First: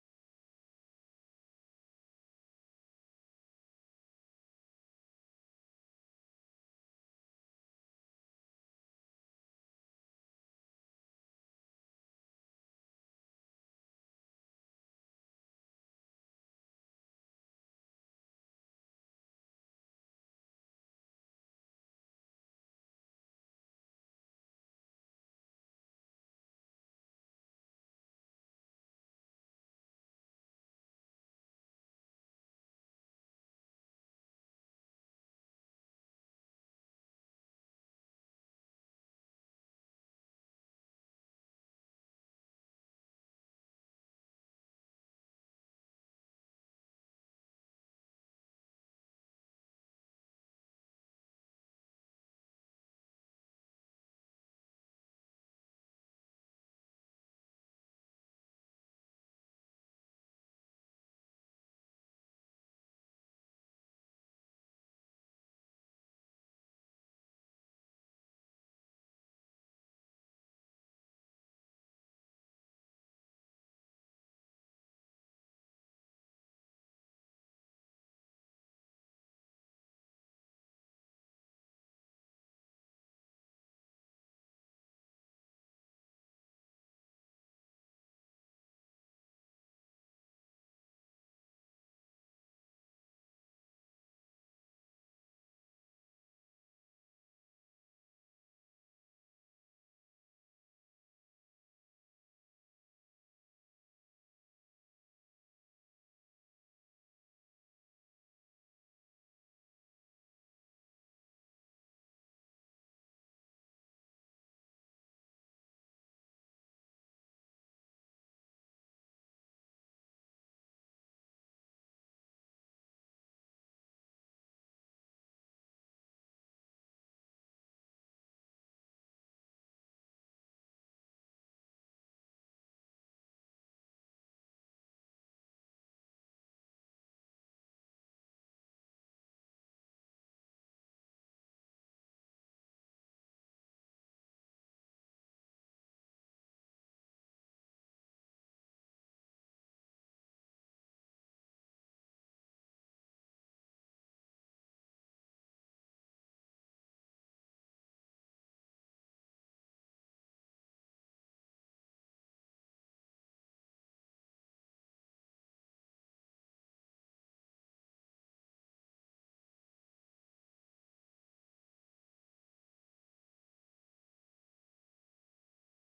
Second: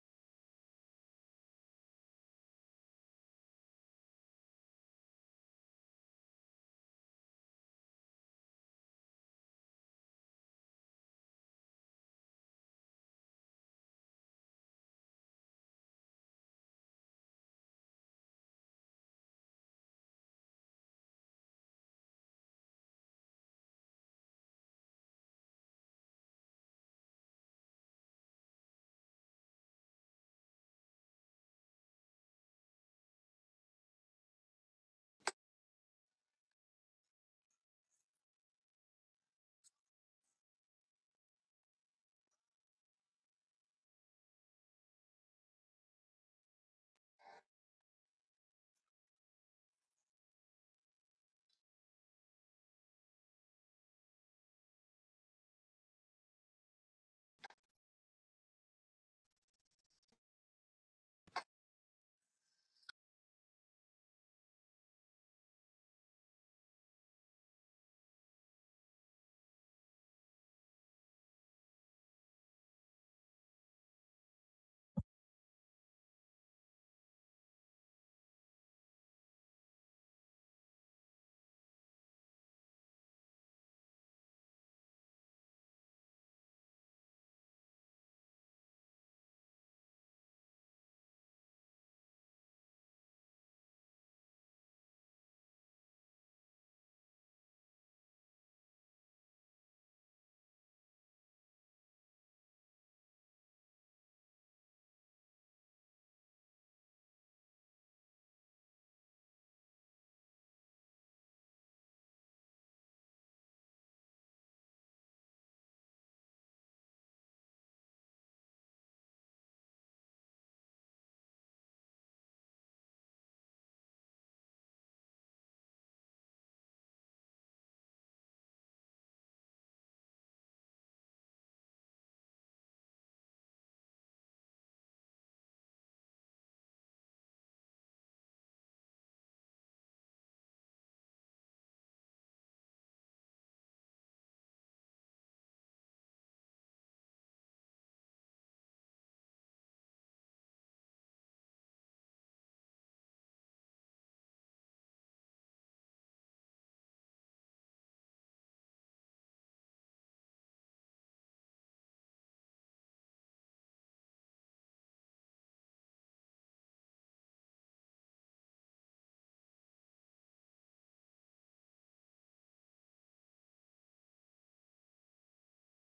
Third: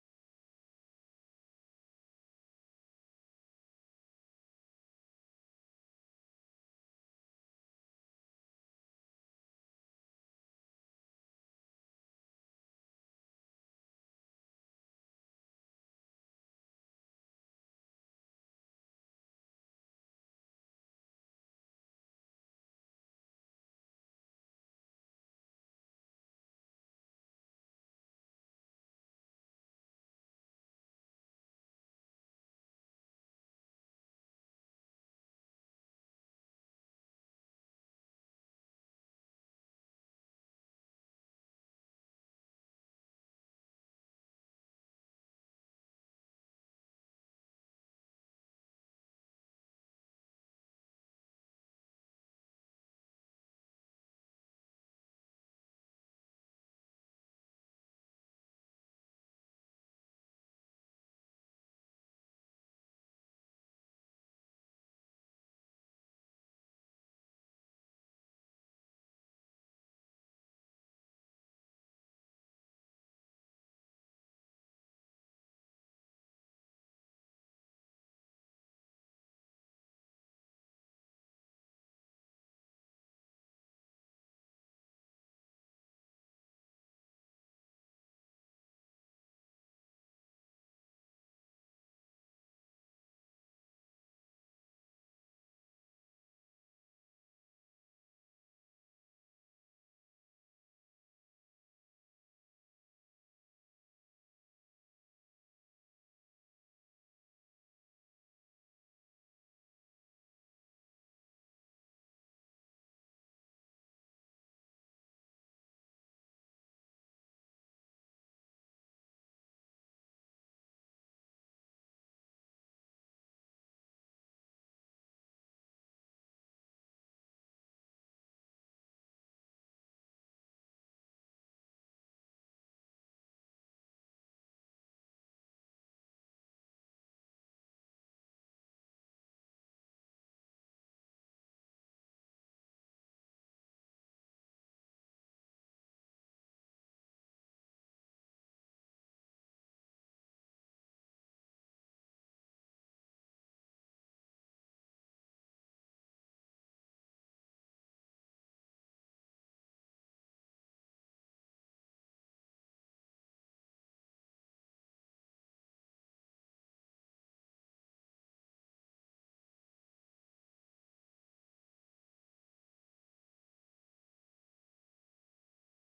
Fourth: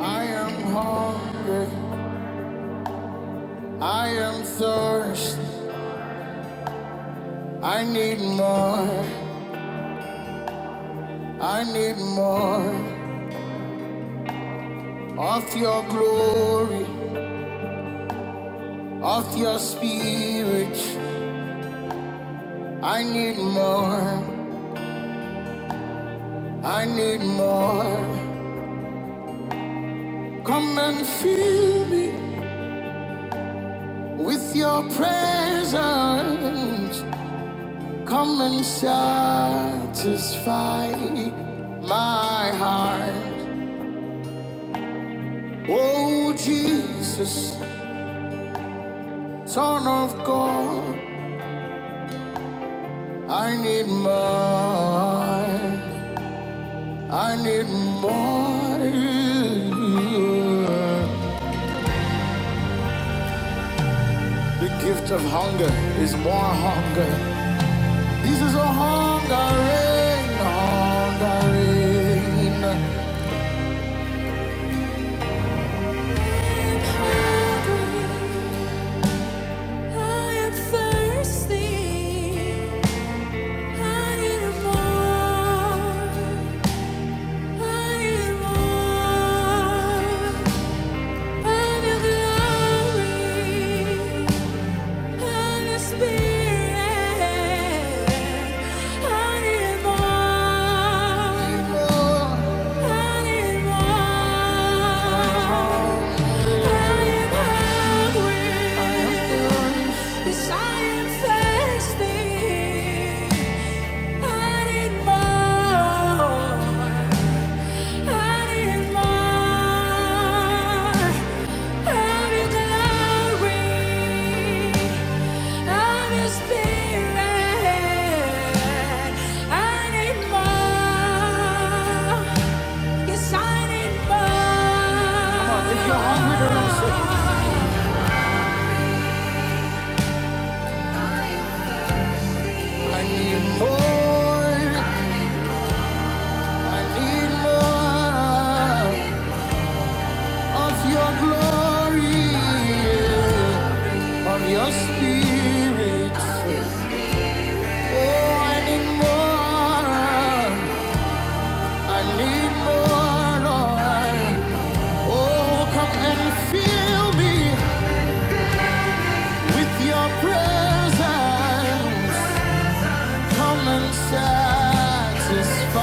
I am hungry. I am thirsty. I need more. I need more of your glory, of your spirit. I need more. I need more. Come and fill me with your presence. Come and satisfy my heart. Oh, Jesus. Son of God, I need more. I need more. The gift of hunger is more hunger. This is a hungering, hungering. I am hungry. I am thirsty. I need more. I need more. Of your glory, of your spirit, I need more. I need more. I am hungry. Yes, I am thirsty. I need more. I need more. I need more. I need more of your glory, of your spirit. Oh, I need more. I need more, Lord. Oh, come and fill me with your presence. Come and satisfy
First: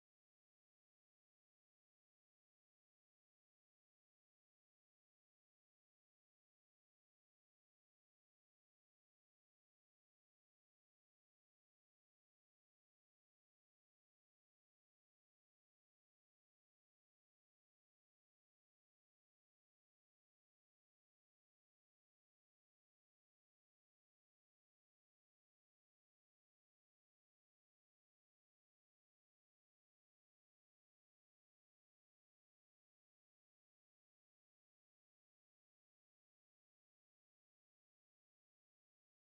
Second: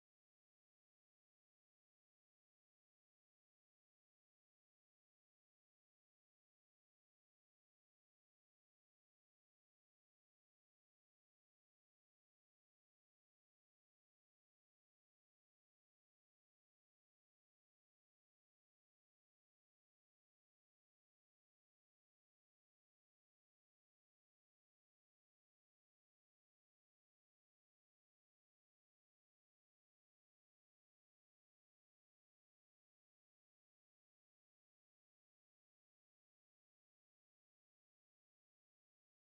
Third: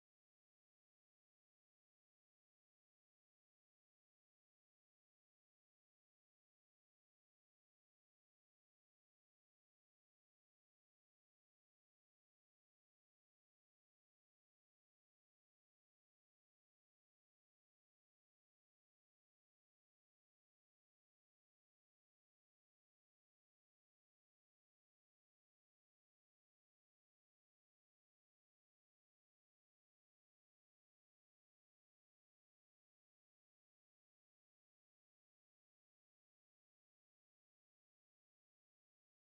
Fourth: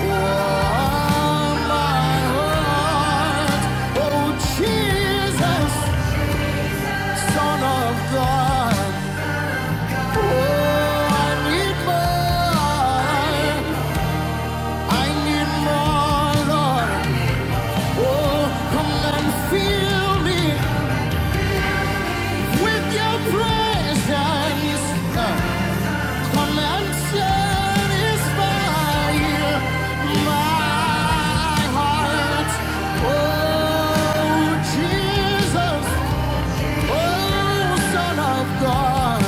all my heart. Oh, Jesus, Son of God. Oh, I need more. I need more, Lord. Oh, come and fill me. With your presence, uh, come and satisfy my heart. Oh, Jesus, oh, Son of God,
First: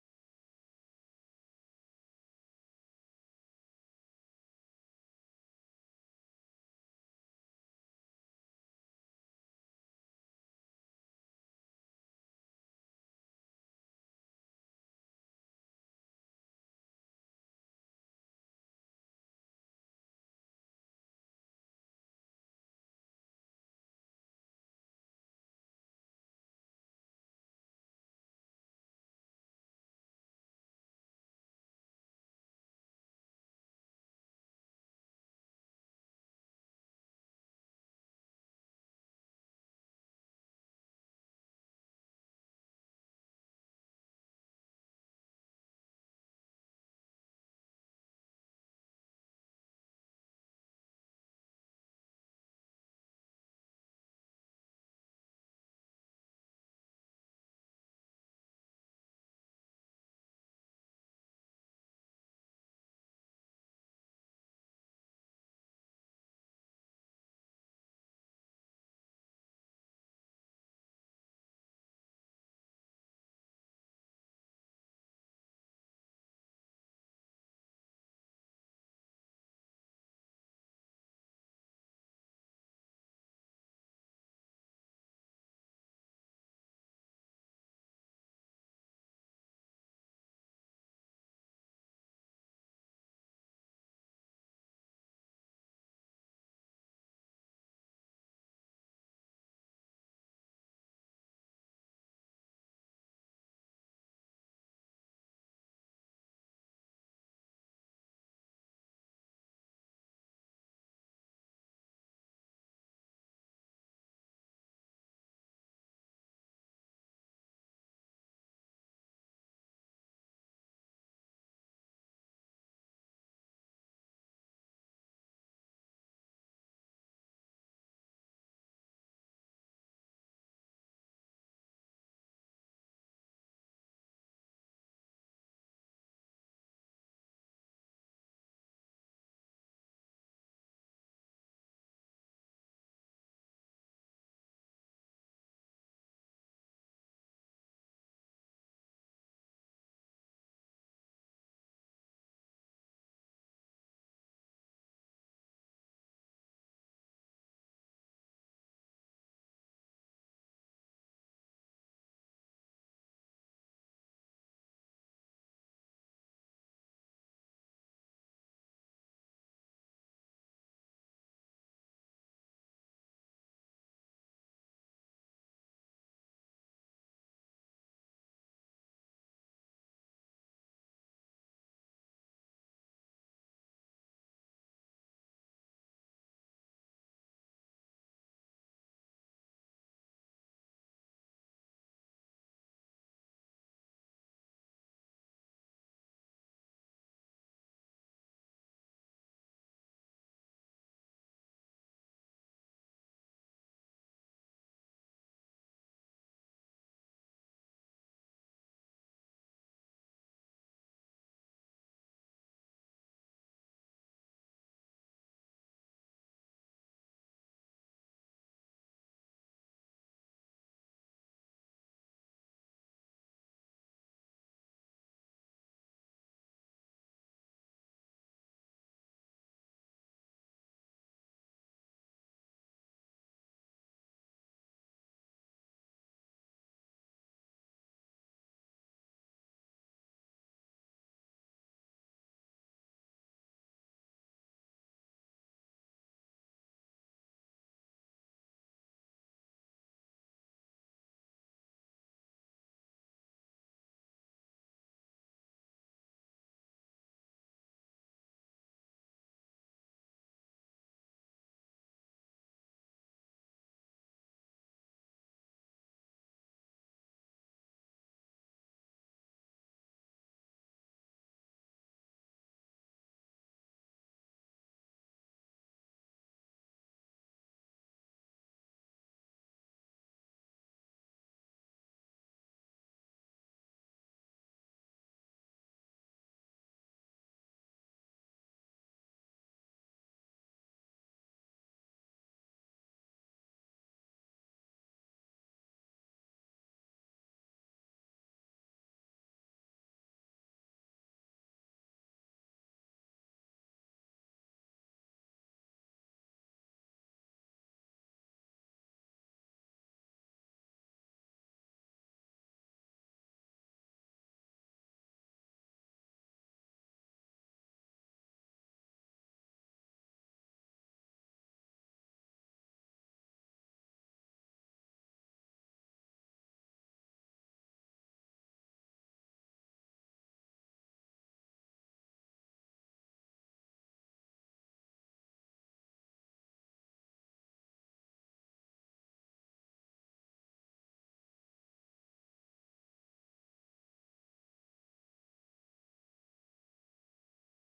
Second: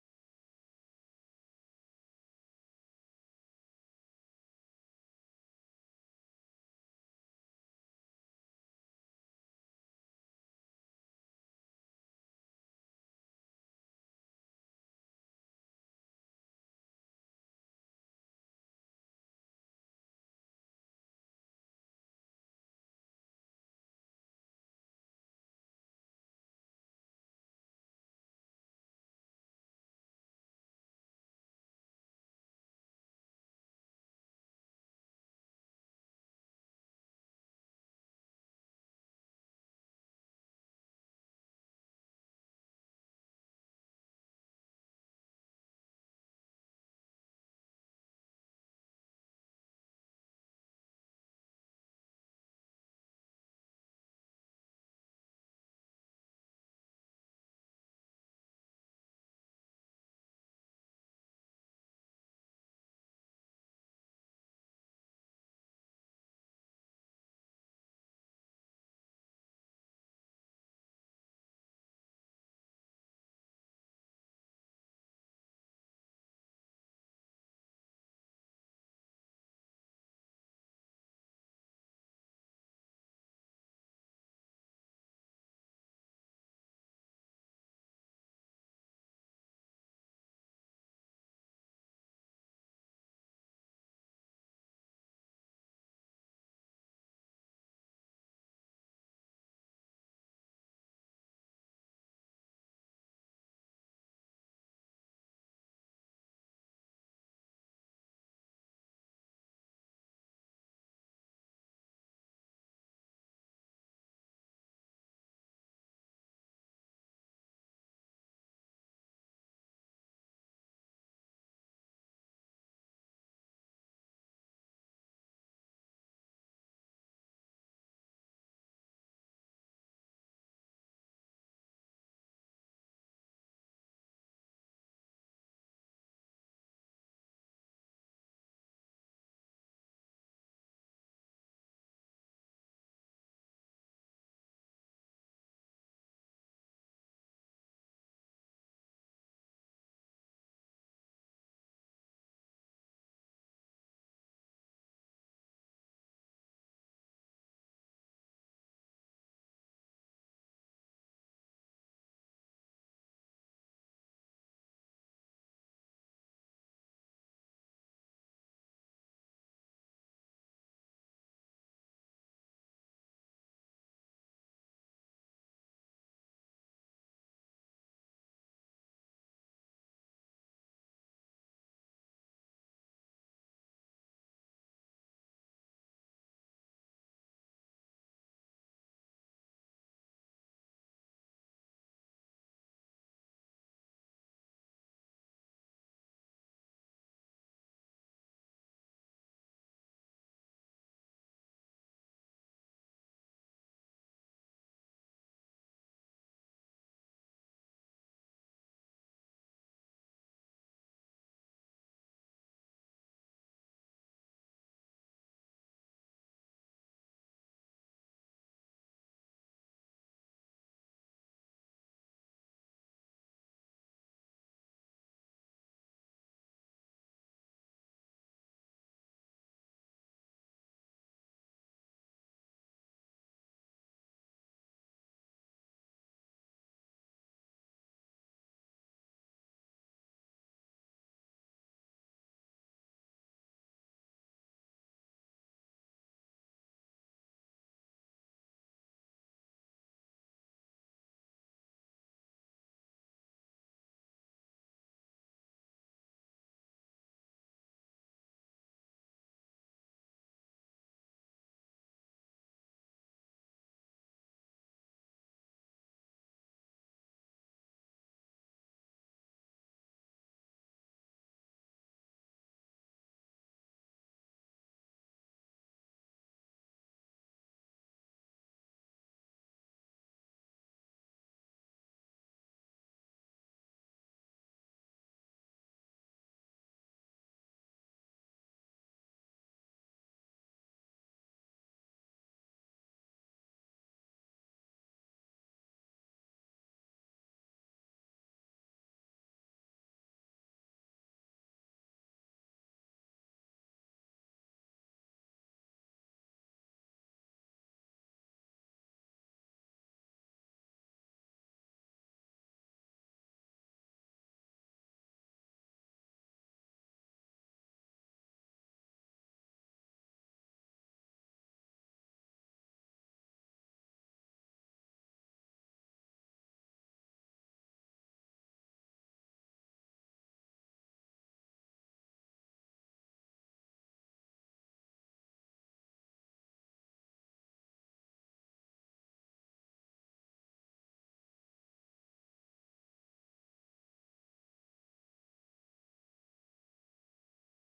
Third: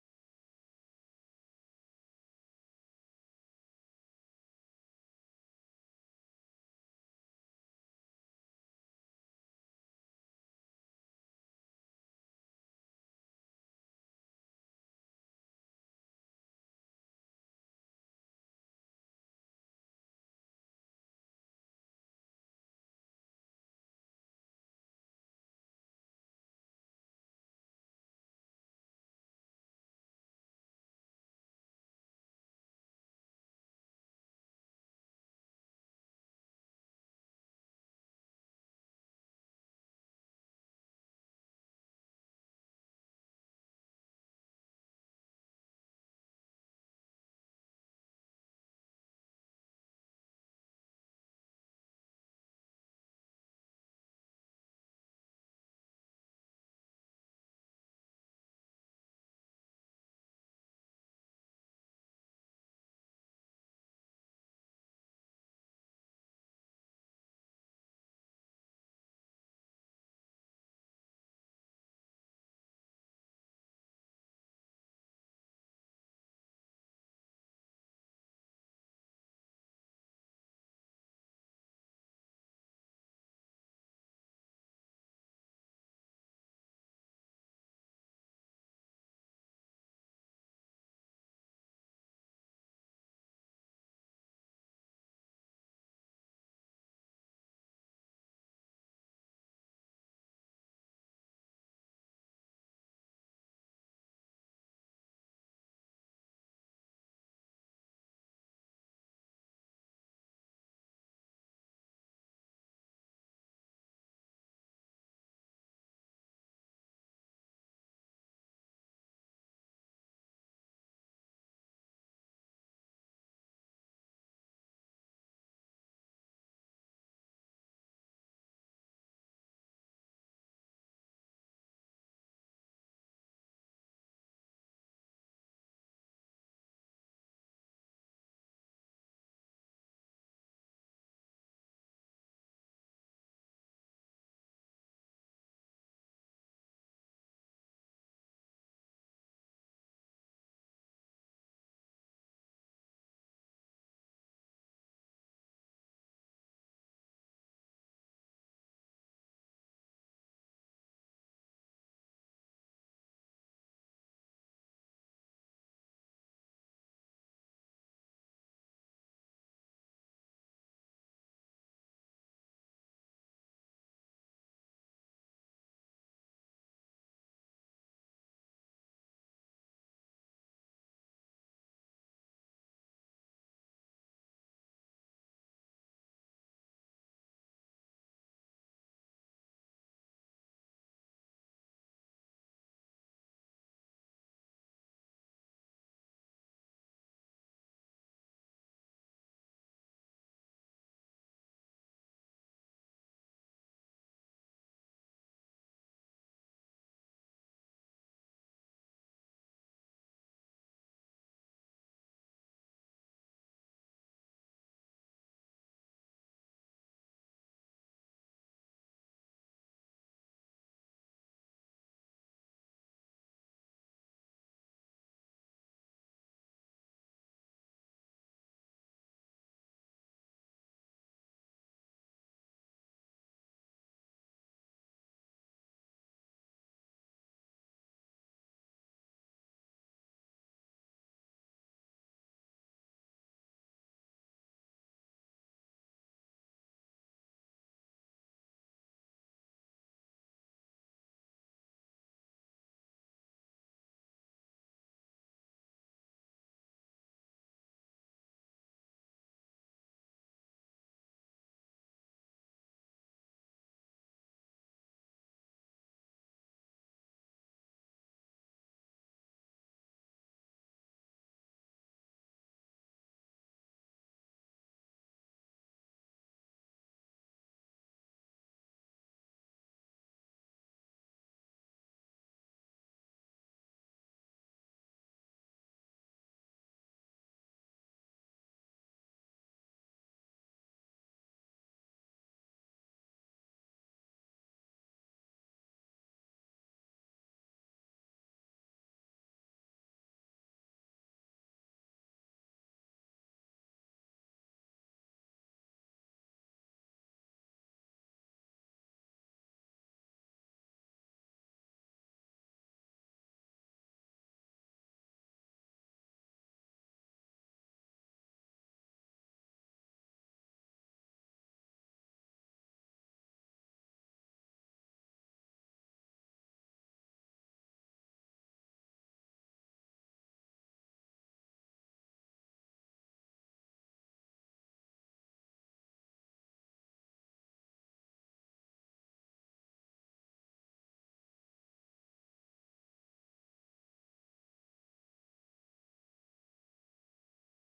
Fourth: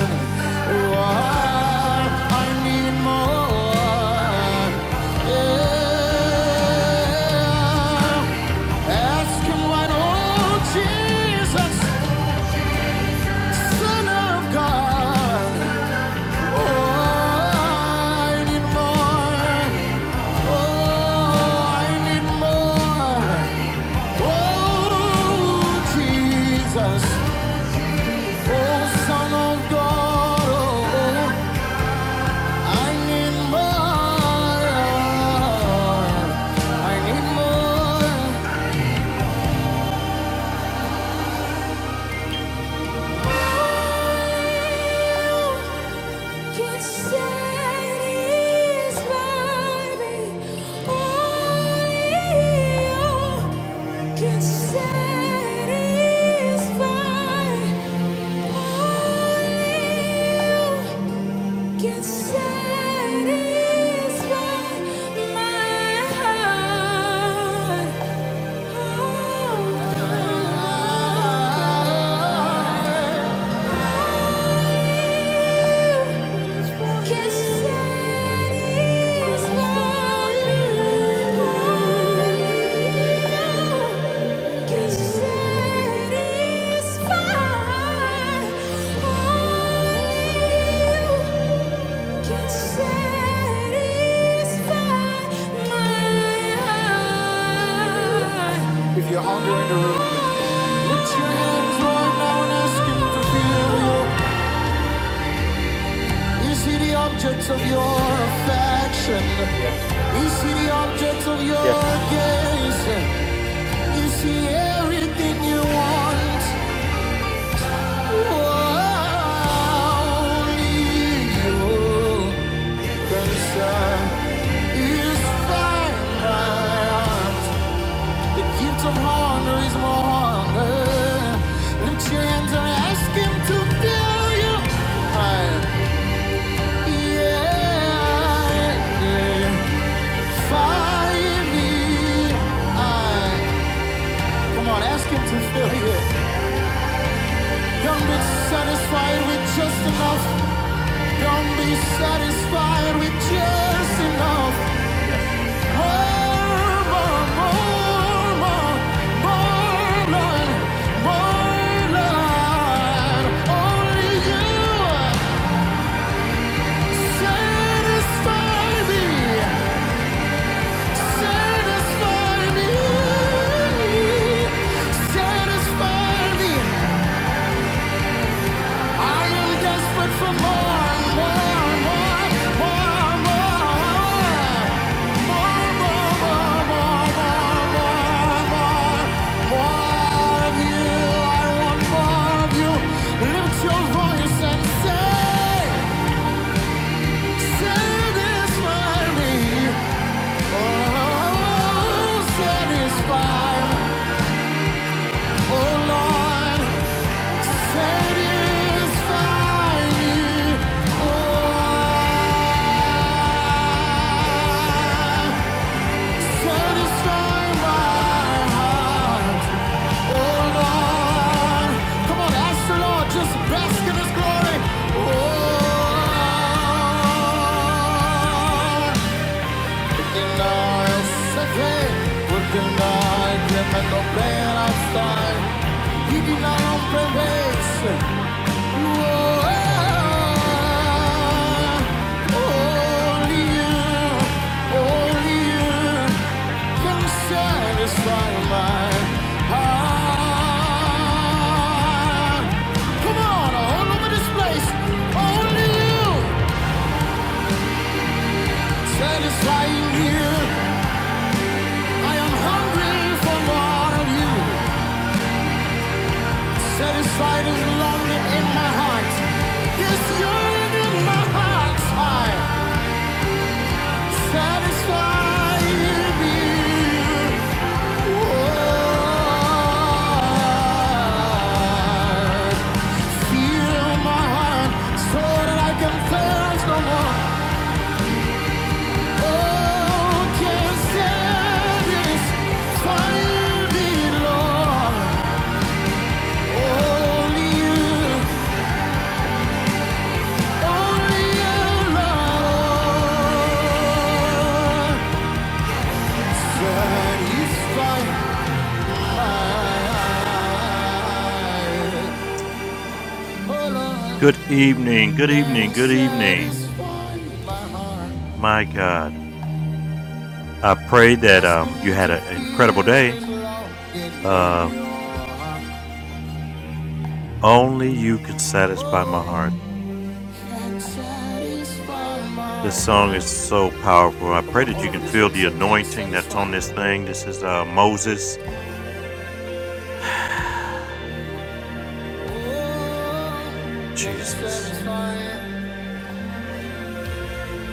oh, I need more. Yeah. Ask him oh, Jesus, Son of God. I need more. Satisfy my heart. Oh, oh, oh, oh, oh, oh. Put your hands right now and ask him to feel you. You see the objects of your affection. You see the objects of your Yes. gaze. You see everything you want. Only you can say is finite. The gift of honor is more honor. Lift your hands and ask Him to fill you. I, yeah. yeah. Fire me. I, come on, ask him to fill you. Don't be satisfied with just enough. Don't be satisfied with just enough. More, more, more, more, more, Lord, more, Lord. Only you satisfy me, satisfy me, satisfy me. I am desperate for more, more, more, more, Satisfy me, oh Satisfy my heart, oh Lord. Come on, ask the Lord, just bask in His glory. Oh, in our second, within our dream and no plan outside. He did not open ways. Satisfy my heart. Come on, all over this place. Only you satisfy here. I am hungry for more of you. Satisfy this longing in my heart. This yearning in my heart. I Satisfied.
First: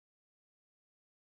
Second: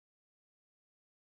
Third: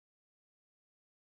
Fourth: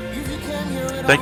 Thank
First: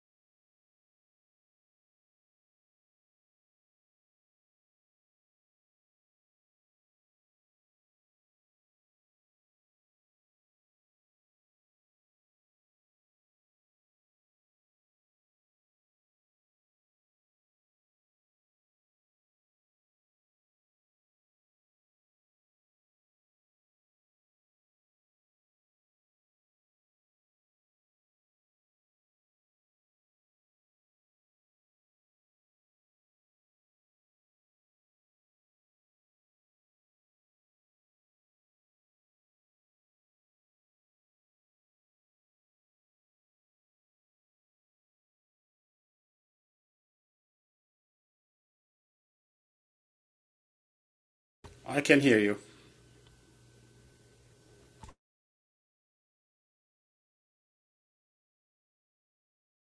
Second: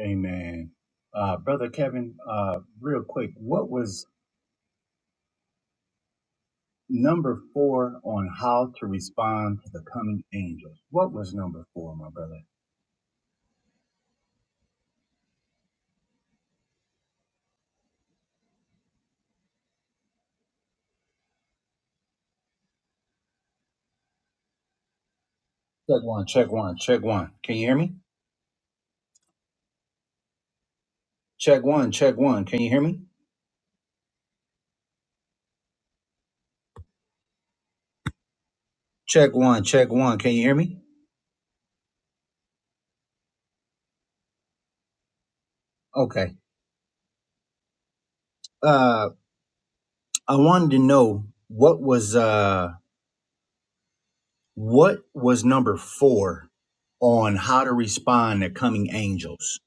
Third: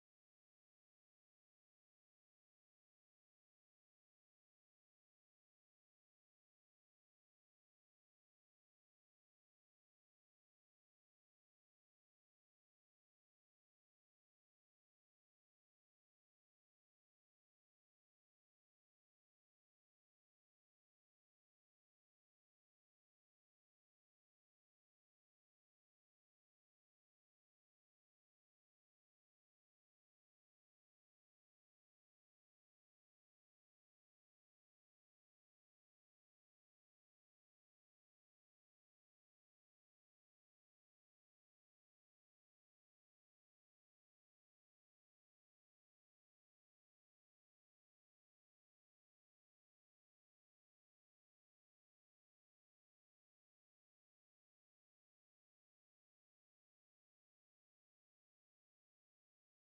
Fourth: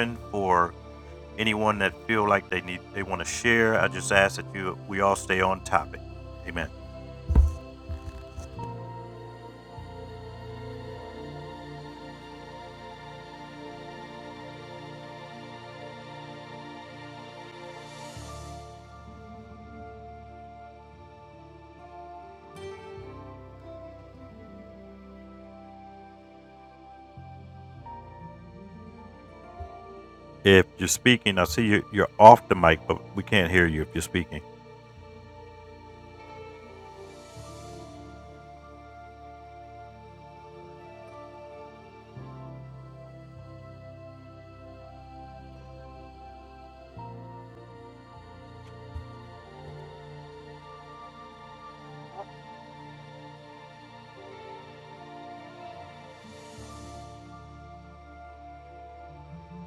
Amen. Uh, Brother Kevin, uh, real quick, what was number four on how to respond to the coming angels? What was number four, my brother? Check one, check one, check one. Can you hear me? Check one, check one. Can you hear me? Check one, check one. Can you hear me? Okay. Uh, I wanted to know I what can was hear you. uh what was number four on how to respond to coming angels.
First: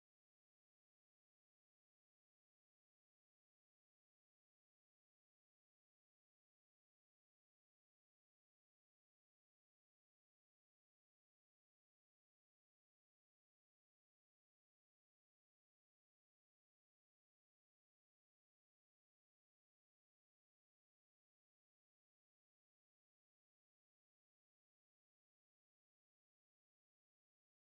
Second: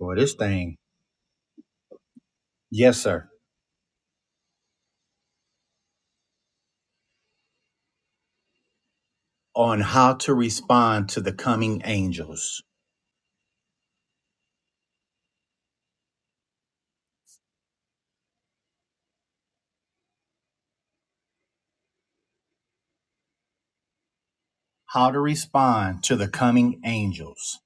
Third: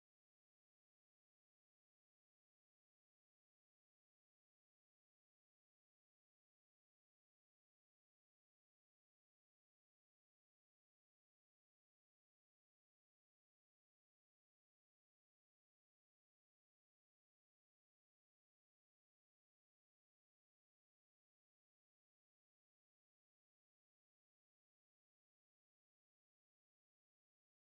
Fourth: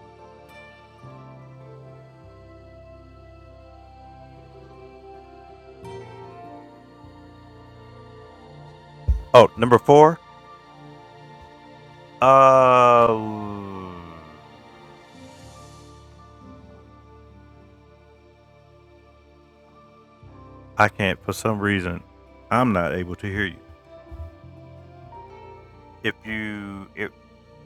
Boy, this thing. Yes, sir. on how to respond to the coming angels. How to respond to the coming angels.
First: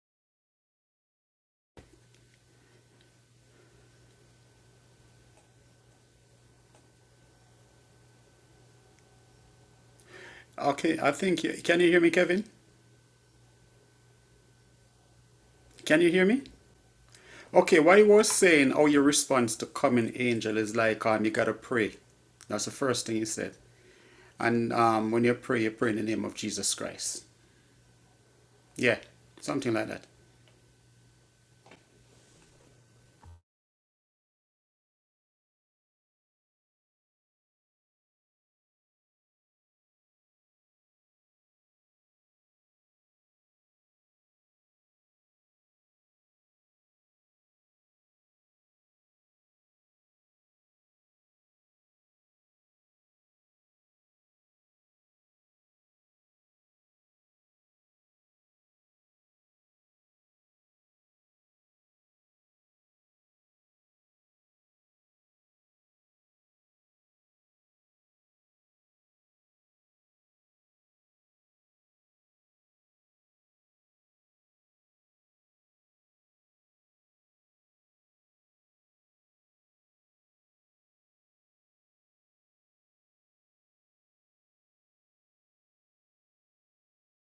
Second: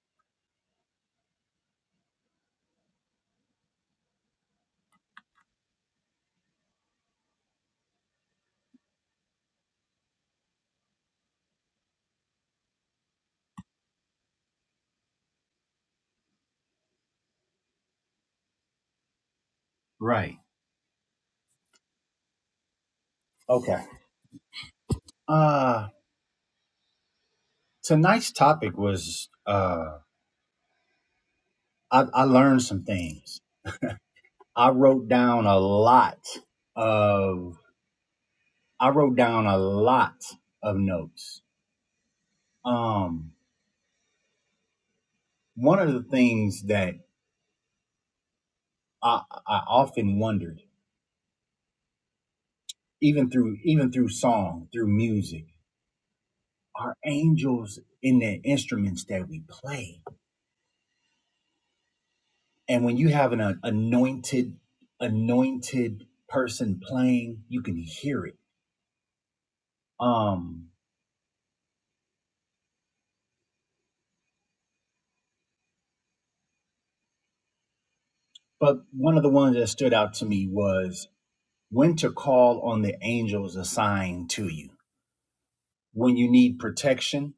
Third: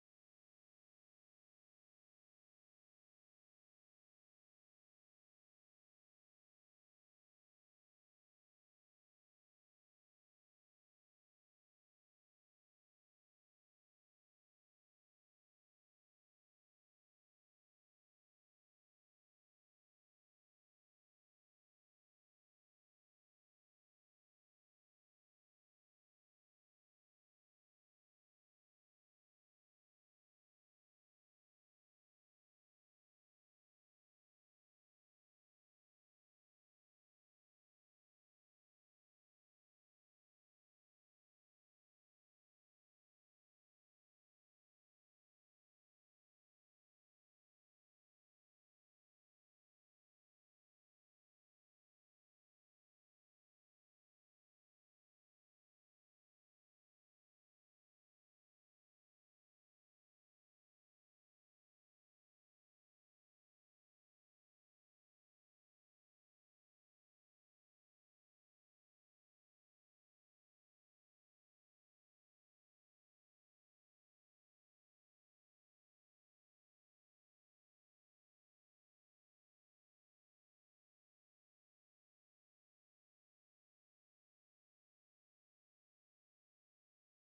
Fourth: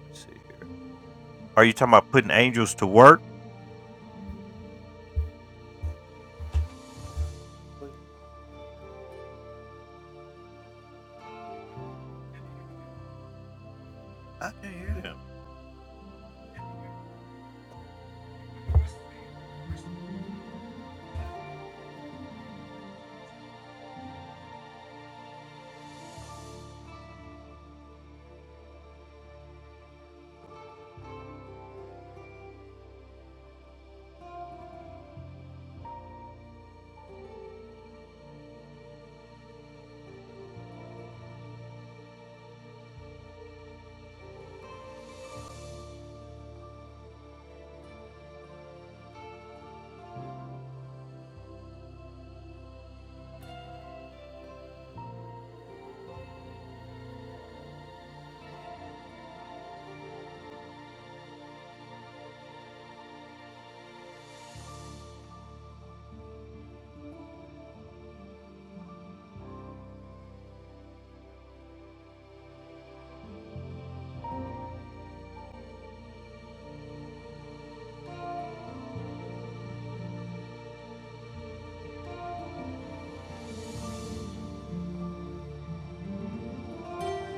Okay, I think can you hear me, Kevin? Can you hear me? Okay, what you were saying, how your response to coming Right. angel is like, um, you gotta pray. That's the first thing you said. Okay. And um, when you pray, you Uh pray in the name of Jesus Christ. tonight's topic Yeah, was something like uh that. I, I learned some things. I wrote down a lot of I wrote down a lot of notes. Um one of the things that I, I often wondered, even through even through song, through music, are angels in the instruments that we play? And when you have an uh, anointed, anointed person playing, you can hear it. Um, but one of the ones that stood out to me was when to call on the angels assigned to you. When you need protection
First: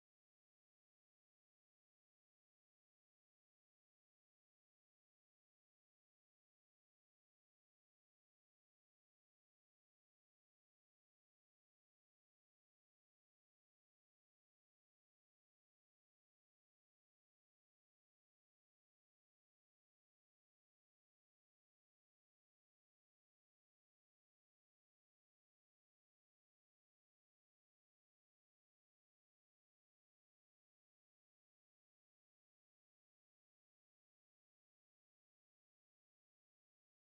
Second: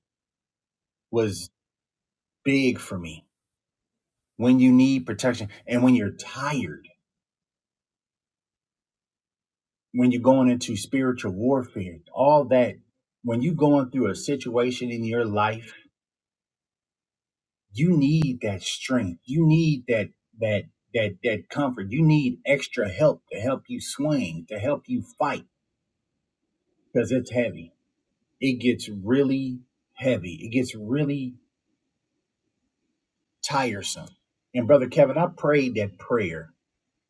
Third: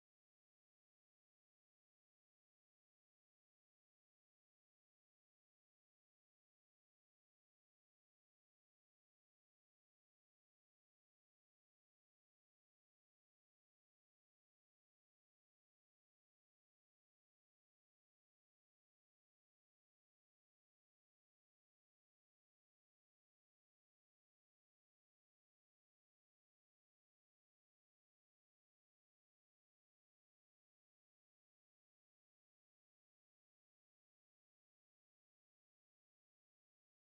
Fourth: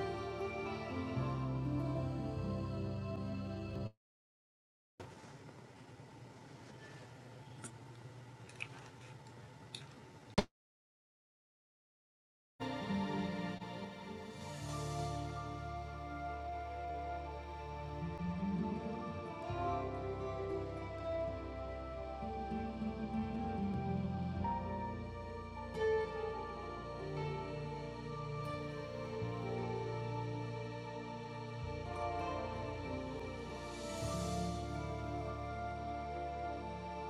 was big for me. When you need protection and when you're tired, when you're going into spiritual warfare, all that, when you're going through a situation in your life you need that strength you need that that that that comfort you need extra help to help you swing to help you fight because it's heavy it gets really heavy it gets really tiresome and brother kevin i prayed that prayer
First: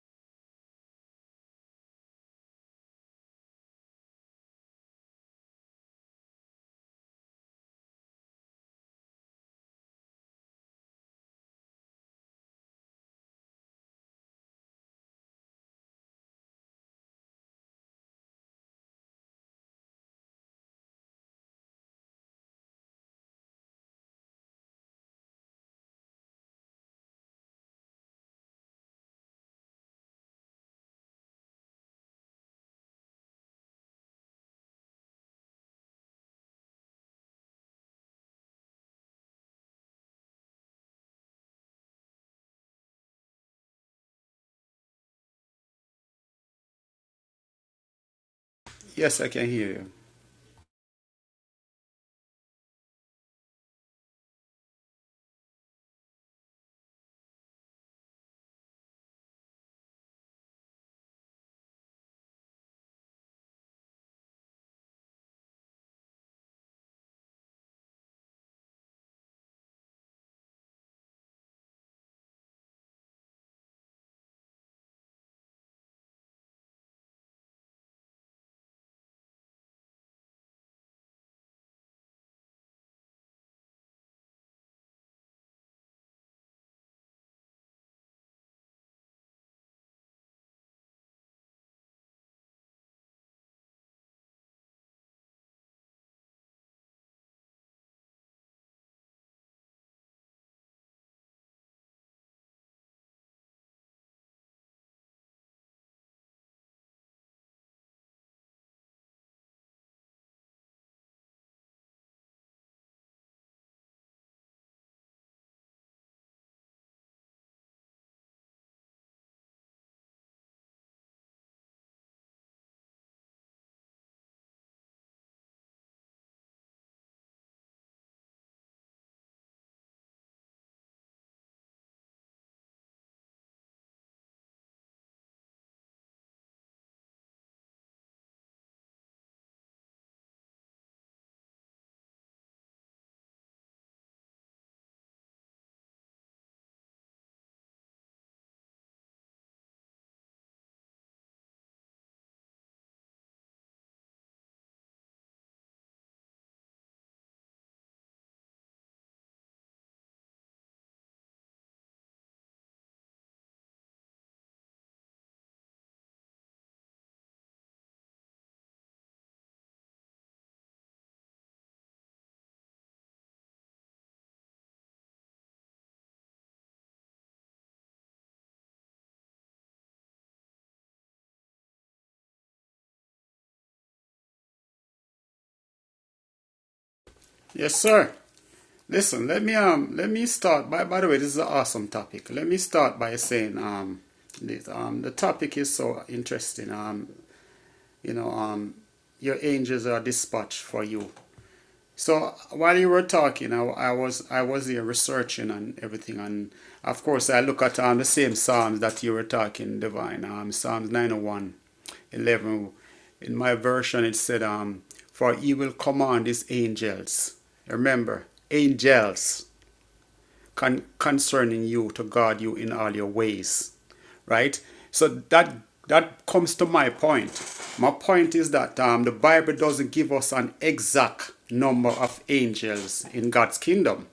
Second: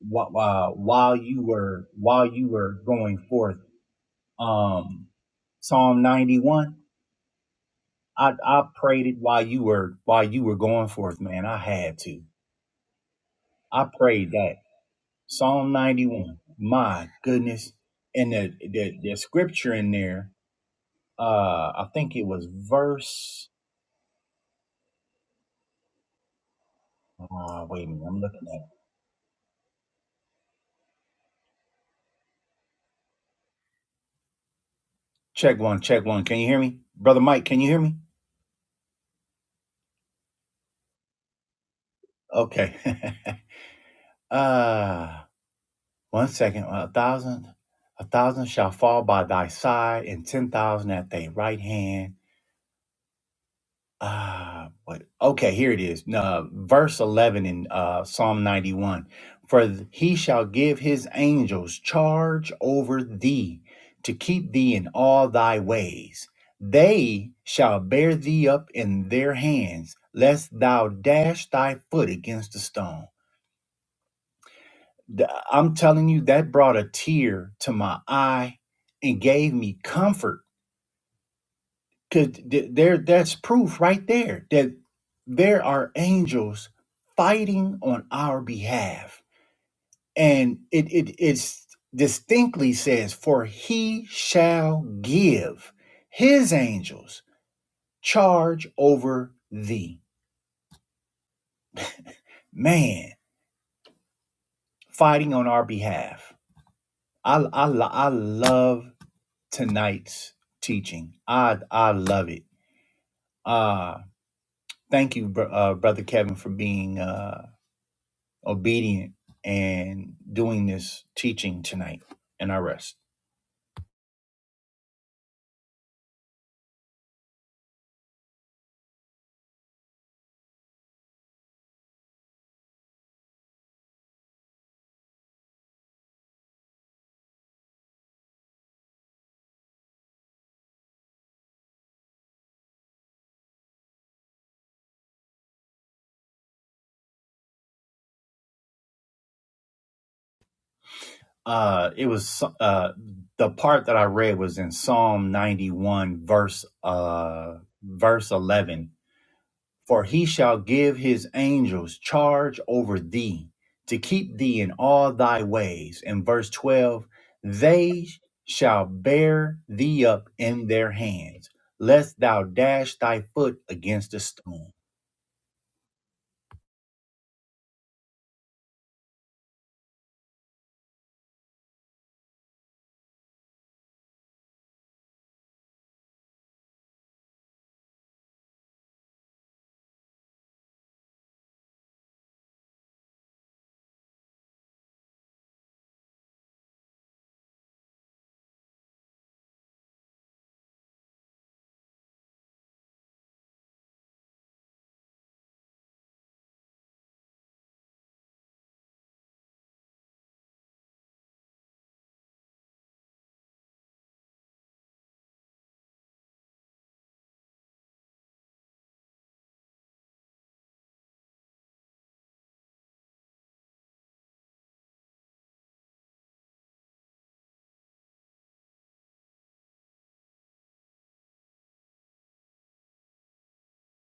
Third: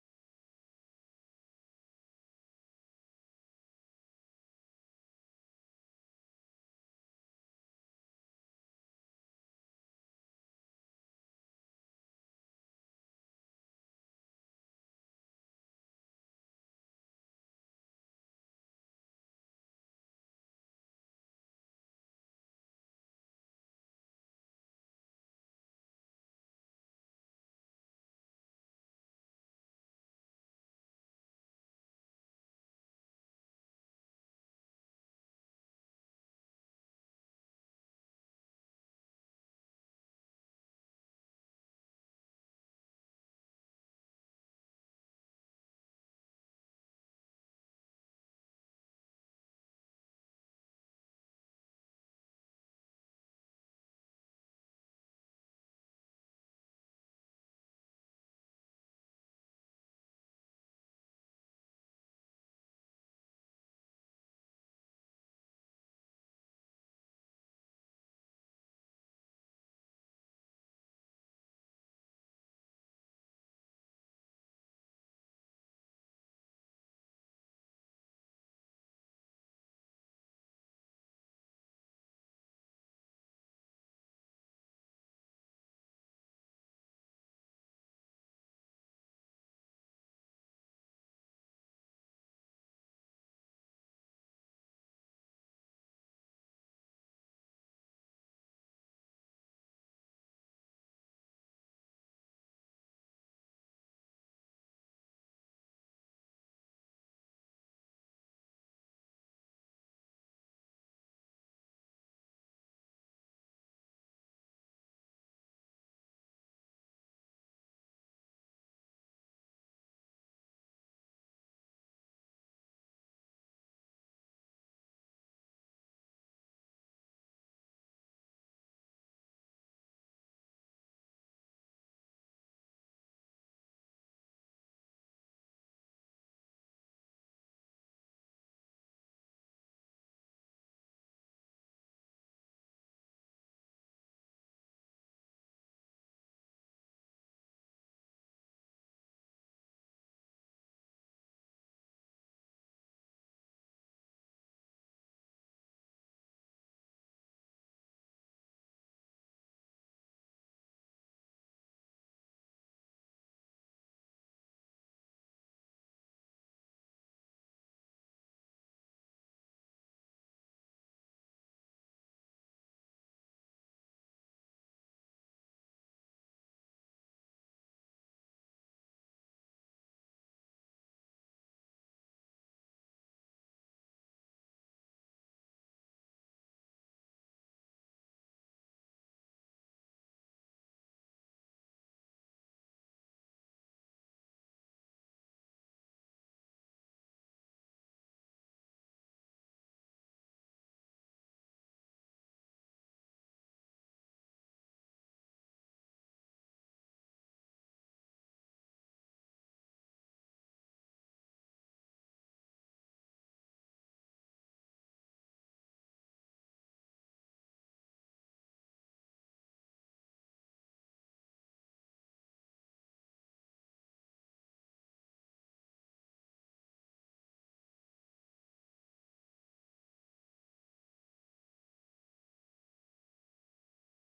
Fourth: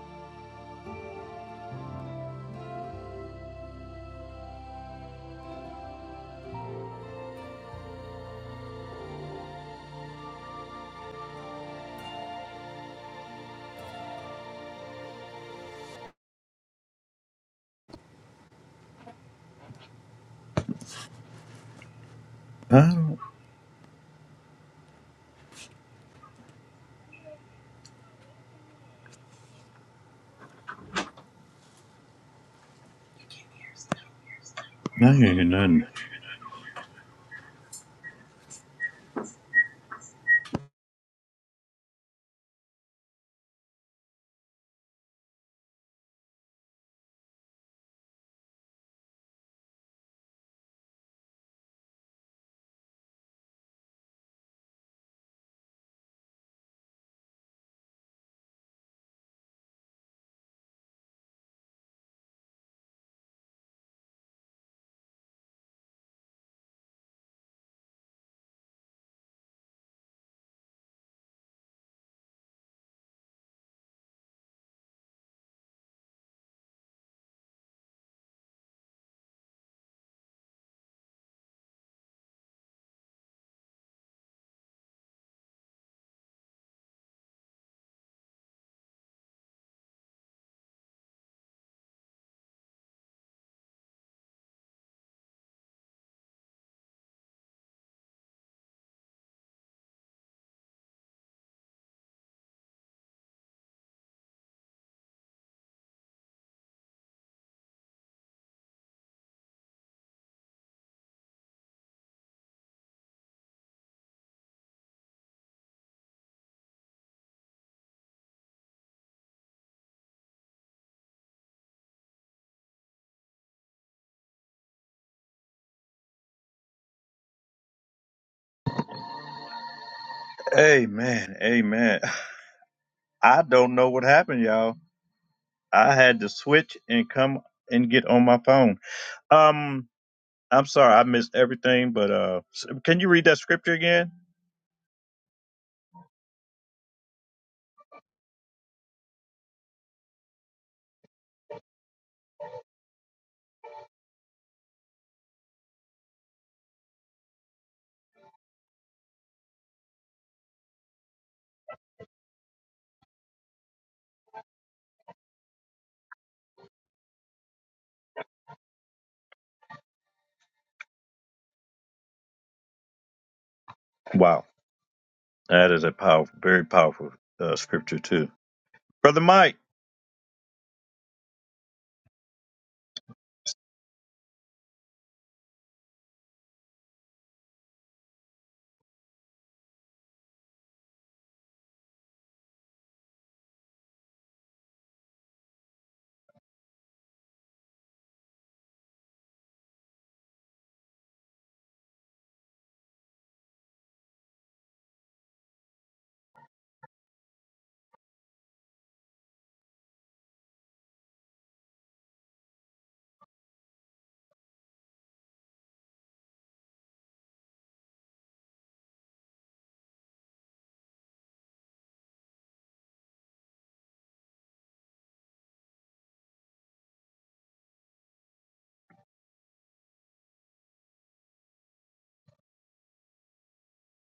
while while, while you were while you were going forth um psalm 91 i i prayed it while you were while you were going forth man i had to i prayed that Psalm 91. My goodness. And the, the, the scripture in there, uh, I think it was verse. Uh, wait a minute. I'm looking at it. Check one, check one. Can you hear me? Brother Mike, can you hear me? Okay. uh, one second. A thousand, a thousand shall fall Yes, by I can thy hear you. side, and 10,000 at thy right hand Ah, what? Okay, here it is. Uh, verse 11 in uh, Psalm 91. For th- he shall give his angels charge over thee to keep thee in all thy ways. They shall bear thee up in their hands, lest thou dash thy foot against a stone. Th- I'm telling you, that brought a tear to my eye and gave me comfort Because there, that's proof right there that there are angels fighting on our behalf, and it it it's distinctly says, "For he shall give his angels charge over thee." Man, fighting on our behalf. I I I love tonight's teaching. I I love it. Uh thank you, br- uh, brother Kevin, for being. Uh, obedient and doing this teaching tonight and I rest. Uh, it was so, uh, the part that I read was in Psalm 91 verse uh, verse 11. For he shall give his angels charge over thee to keep thee in all thy ways. In verse 12, they shall bear thee up in their hands, lest thou dash thy foot against a stone. Yes, sir. Listen, let me um, let me start. By by the way, this is an awesome topic. Let me start by saying um, this, um, the topic is so interesting. Um, you know um, your angels are dispatched for you. So while you were talking, I, I was I was here researching and everything, and of course I look at um, the same psalms that you were talking, divine. Um, Psalms 901, 11. In my version, it said, um, "For he will command his angels." Remember, angels con- concerning you to guard you in all your ways right so that that comes to my point my point is that um, the bible doesn't give us an exact number of angels in god's kingdom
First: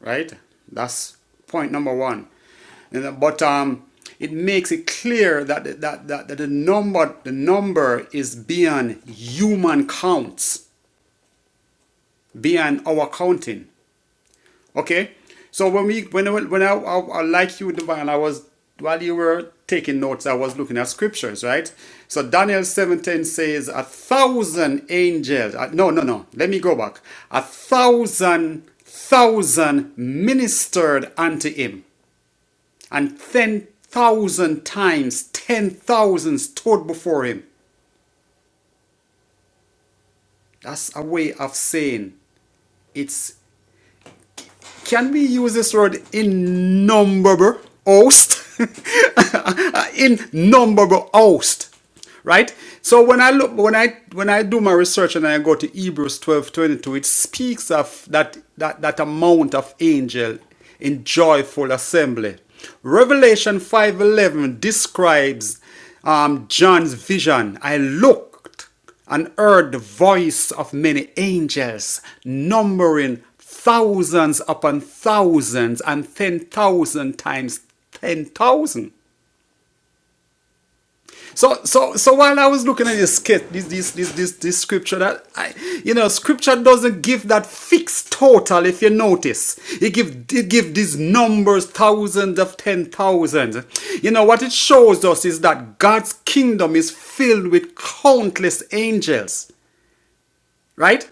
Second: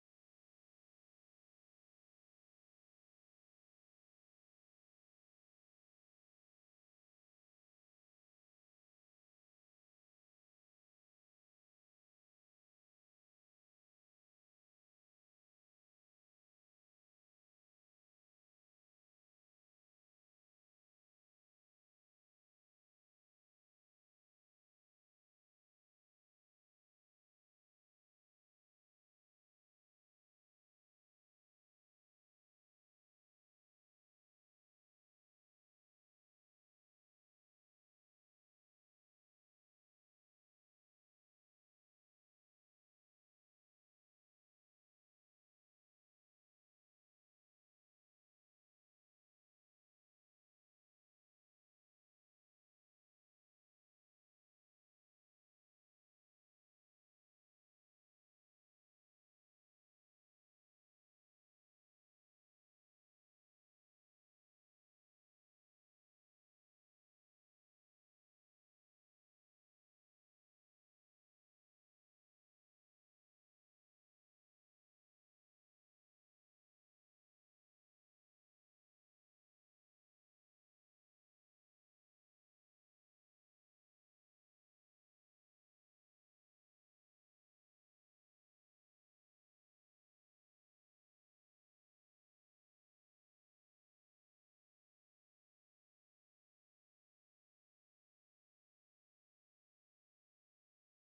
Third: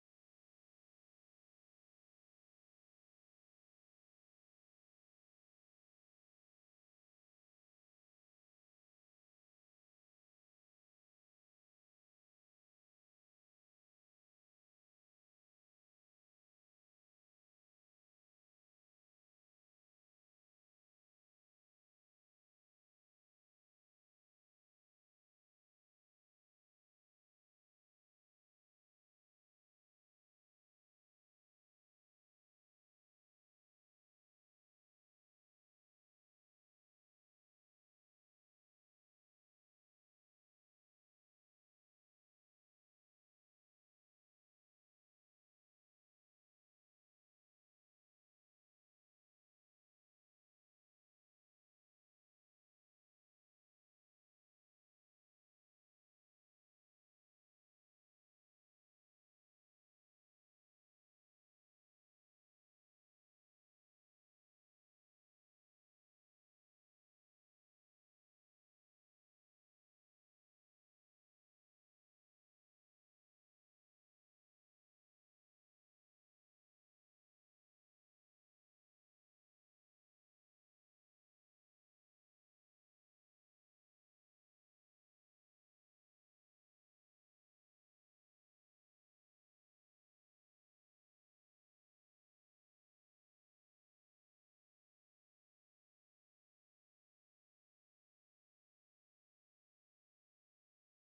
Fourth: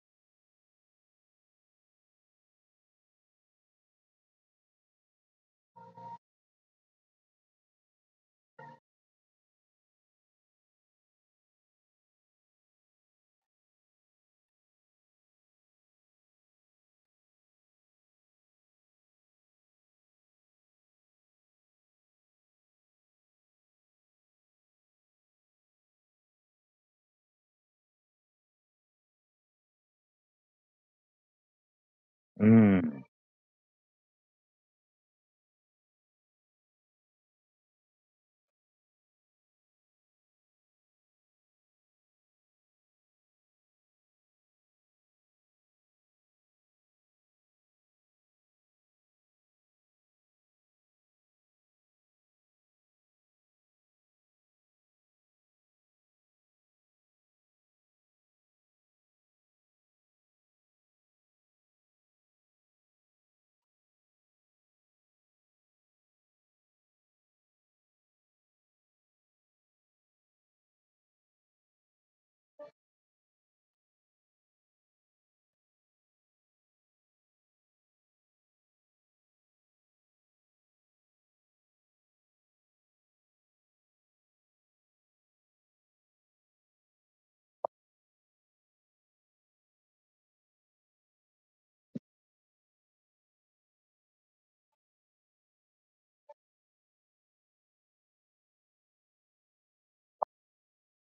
right that's point number one and, uh, but um, it makes it clear that, that, that, that the number the number is beyond human counts beyond our counting Okay. So when we when when I, I, I like you, Divine, I was while you were taking notes, I was looking at scriptures, right? So Daniel seven ten says a thousand angels. uh, no, no, no. Let me go back. A thousand thousand ministered unto him, and ten thousand times ten thousand stood before him. That's a way of saying it's Can we use this word innumerable host? innumerable host. Right? So when I look when I when I do my research and I go to Hebrews 12 22, it speaks of that that, that amount of angel in joyful assembly. Revelation 5:11 describes um, John's vision. I looked and heard the voice of many angels, numbering thousands upon thousands and ten thousand times ten thousand. So, so, so while I was looking at this skit, this, this, this, this, this scripture, that I, you know, scripture doesn't give that fixed total. If you notice, it give it give these numbers, thousands of ten thousand. You know what it shows us is that God's kingdom is filled with countless angels, right?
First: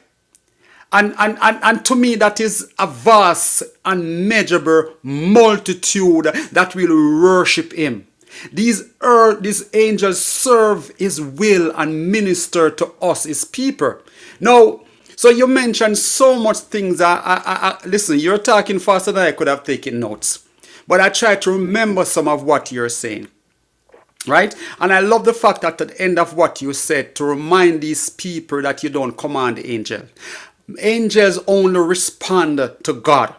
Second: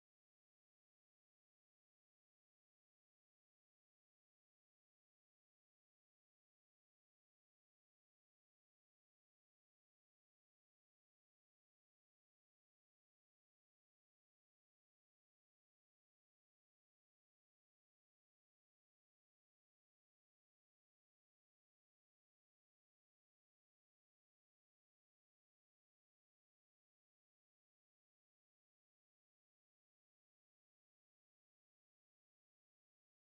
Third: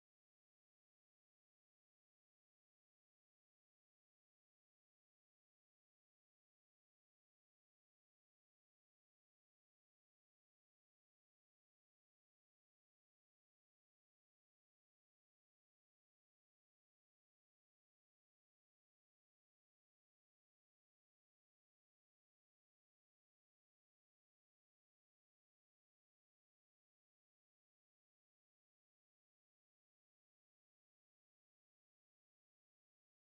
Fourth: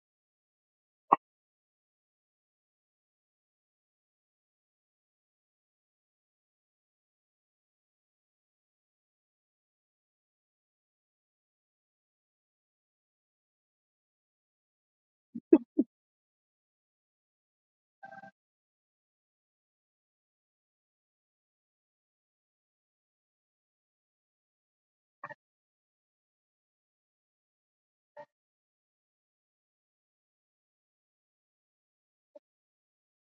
And, and, and, and to me, that is a vast, unmeasurable multitude that will worship him. These earth, these angels serve his will and minister to us, his people. Now, so you mentioned so much things. I, I, I, I- listen, you're talking faster than I could have taken notes. But I try to remember some of what you're saying. Right? And I love the fact that at the end of what you said, to remind these people that you don't command angels. Angels only respond to God.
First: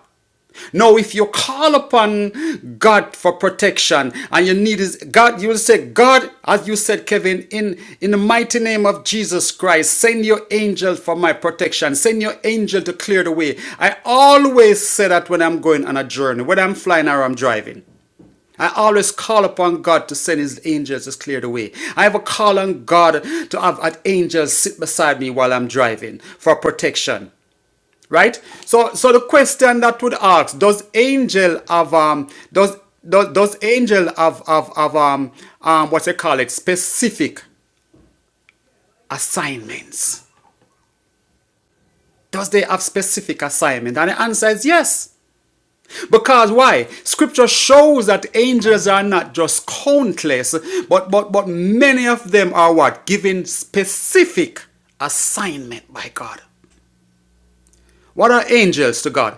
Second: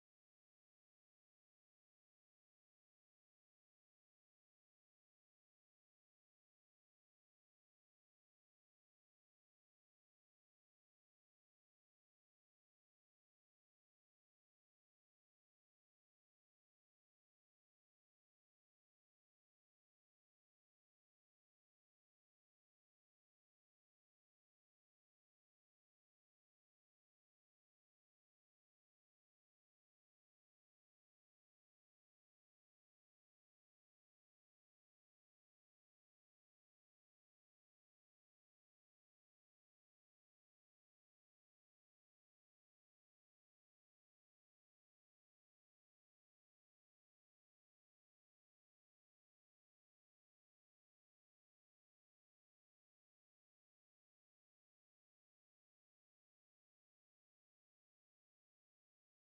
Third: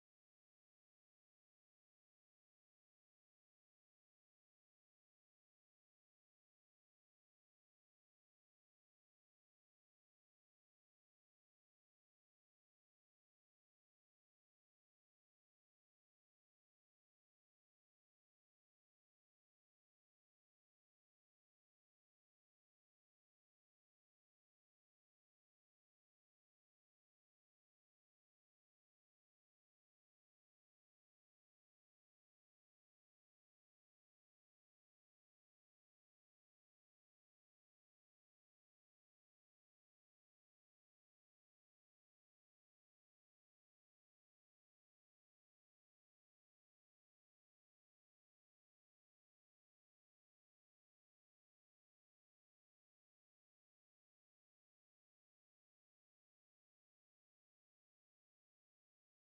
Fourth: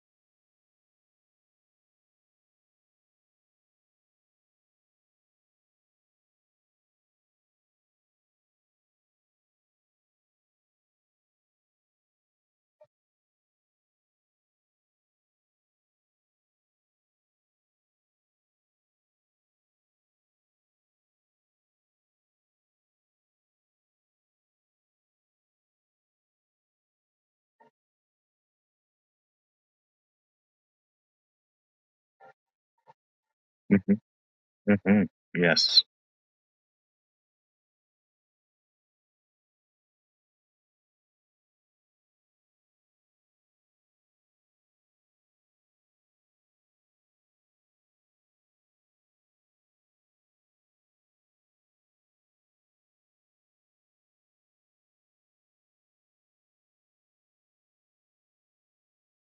Now, if you call upon God for protection and you need His God, you will say, God, as you said, Kevin, in, in the mighty name of Jesus Christ, send your angel for my protection. Send your angel to clear the way. I always say that when I'm going on a journey, whether I'm flying or I'm driving. I always call upon God to send his angels to clear the way. I have a call on God to have an angel sit beside me while I'm driving for protection. Right? So so the question that would ask, does angel have um does does, does angel have, have, have um um what they call it specific assignments? Does they have specific assignment? And the answer is yes. Because why? Scripture shows that angels are not just countless, but but but many of them are what? Given specific assignment by God. What are angels to God?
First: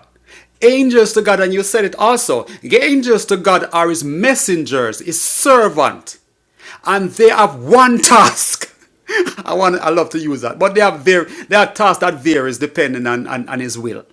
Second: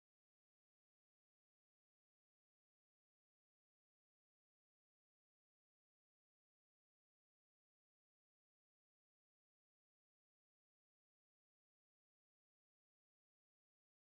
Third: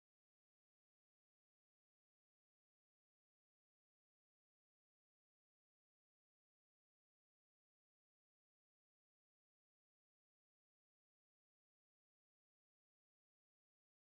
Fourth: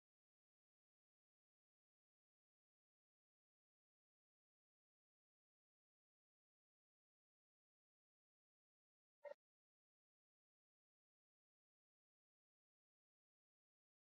Angels to God, and you said it also. Angels to God are his messengers, his servant. And they have one task. I want I love to use that. But they have their their task that varies depending on, on, on his will.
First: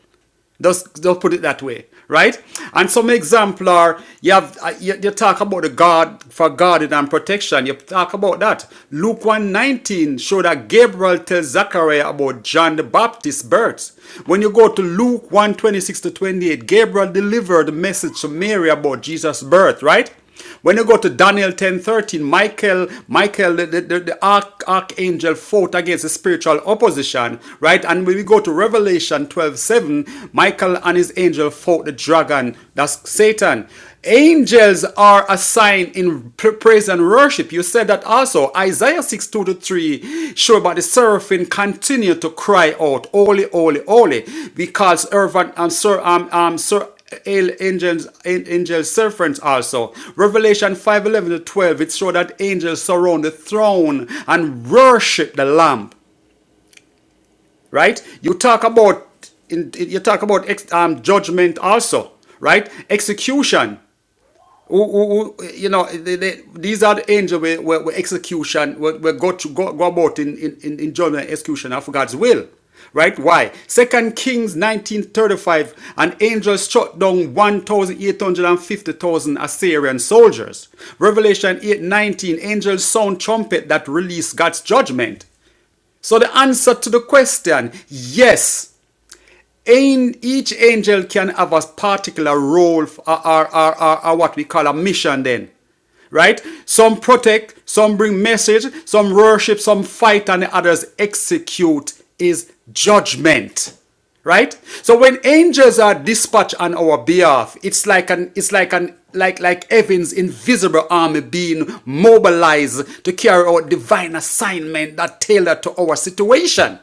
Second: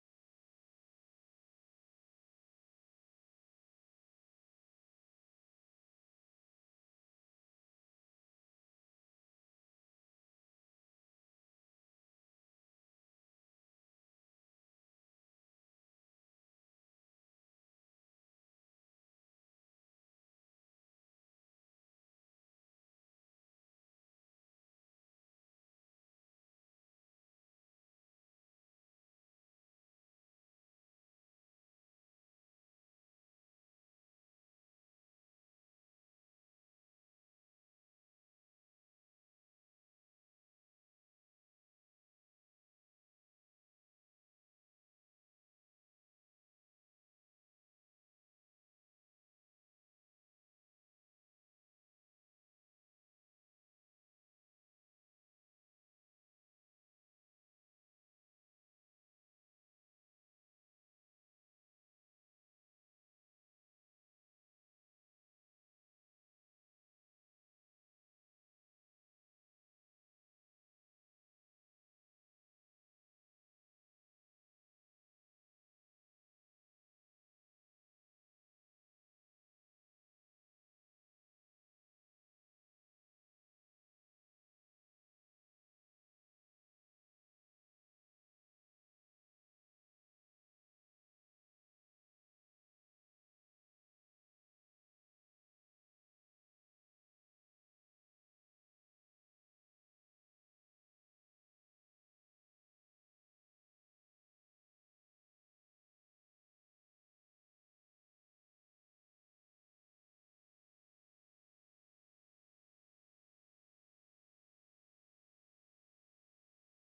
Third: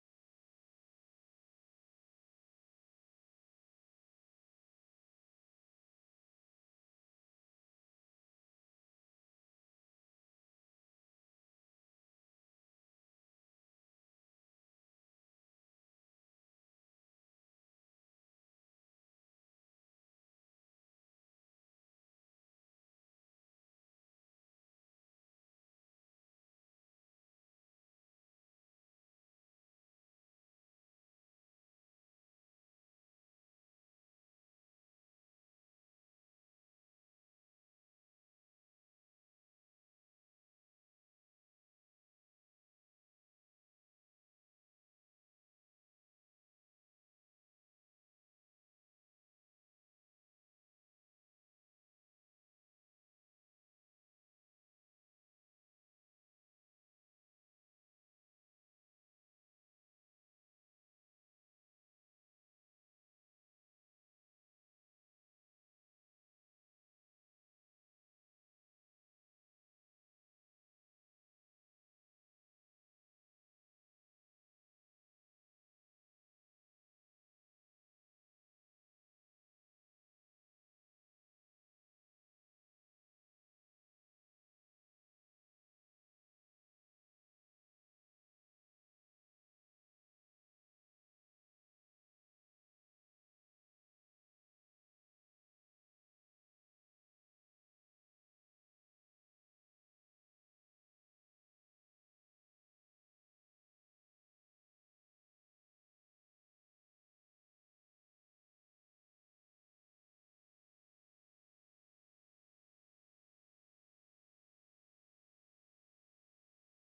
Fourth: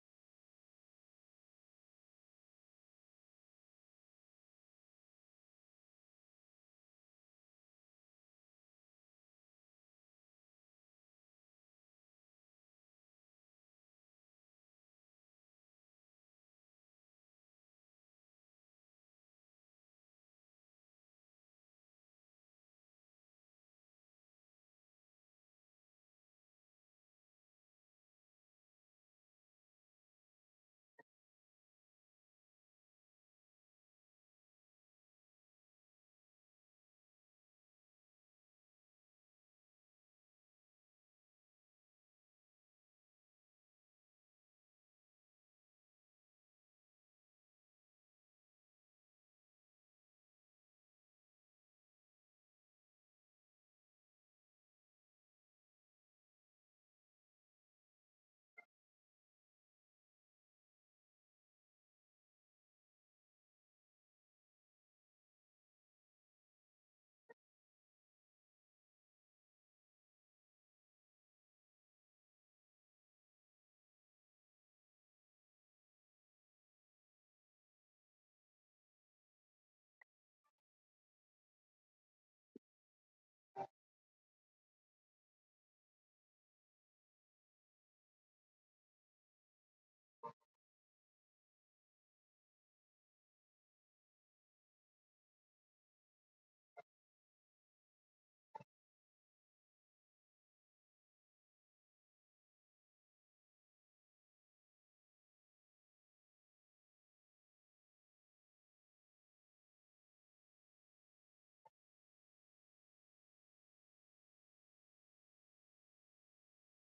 Let's, let put it that way, right? And some example are you have uh, you, you talk about the God for guarding and protection. You talk about that. Luke 119 show that Gabriel tells Zachariah about John the Baptist's birth. When you go to Luke 126 to 28, Gabriel delivered the message to Mary about Jesus' birth, right? When you go to Daniel 10 13, Michael, Michael, the, the, the, arch, archangel fought against the spiritual opposition, right? And when we go to Revelation 12 7, Michael and his angel fought the dragon, that's Satan. Angels are a sign in praise and worship. You said that also. Isaiah 6 2 to 3, sure, but the seraphim continue to cry out, Holy, holy, holy, because Irvan, um, sir, um, um, sir, angels, angels, servants also. Revelation 5, 11 to 12, it shows that angels surround the throne and worship the Lamb, right? You talk about, in, you talk about ex, um, judgment also, right? Execution who, who, who you know, they, they, these are the angels where, where, where execution, where, where God to go, go about in, in, in, judgment and execution of God's will. Right? Why? Second Kings 1935, an angel struck down 1,850,000 Assyrian soldiers. Revelation 8:19, angels sound trumpet that release God's judgment. So the answer to the question, yes, each angel can have a particular role or, or, or, or- or what we call a mission then. Right? Some protect, some bring message, some worship, some fight, and the others execute is judgment. Right? So when angels are dispatched on our behalf, it's like an it's like an like like heaven's invisible army being mobilized to carry out divine assignment that tailored to our situation.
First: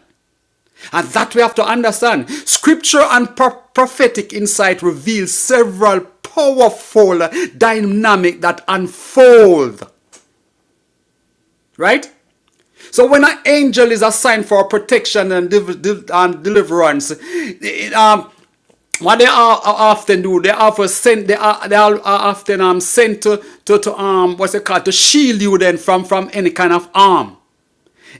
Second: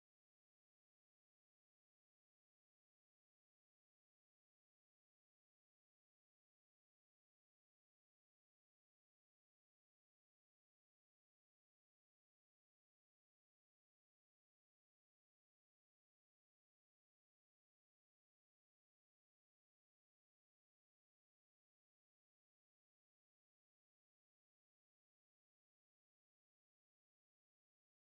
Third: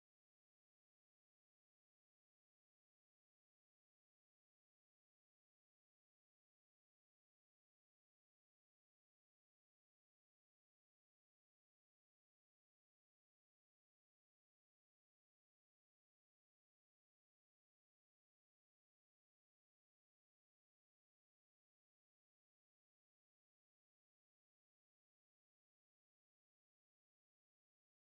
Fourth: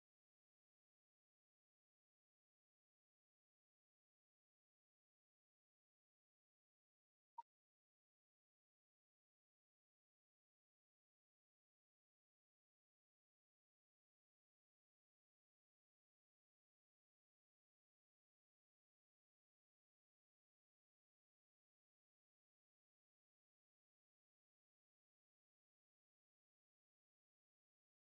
And that we have to understand. Scripture and pro- prophetic insight reveal several powerful dynamic that unfold, right? So when an angel is assigned for protection and, div- div- and deliverance, it, um, what they are, are often do, they often for sent, they are they are, are often um sent to, to to um what's it called to shield you then from from any kind of harm,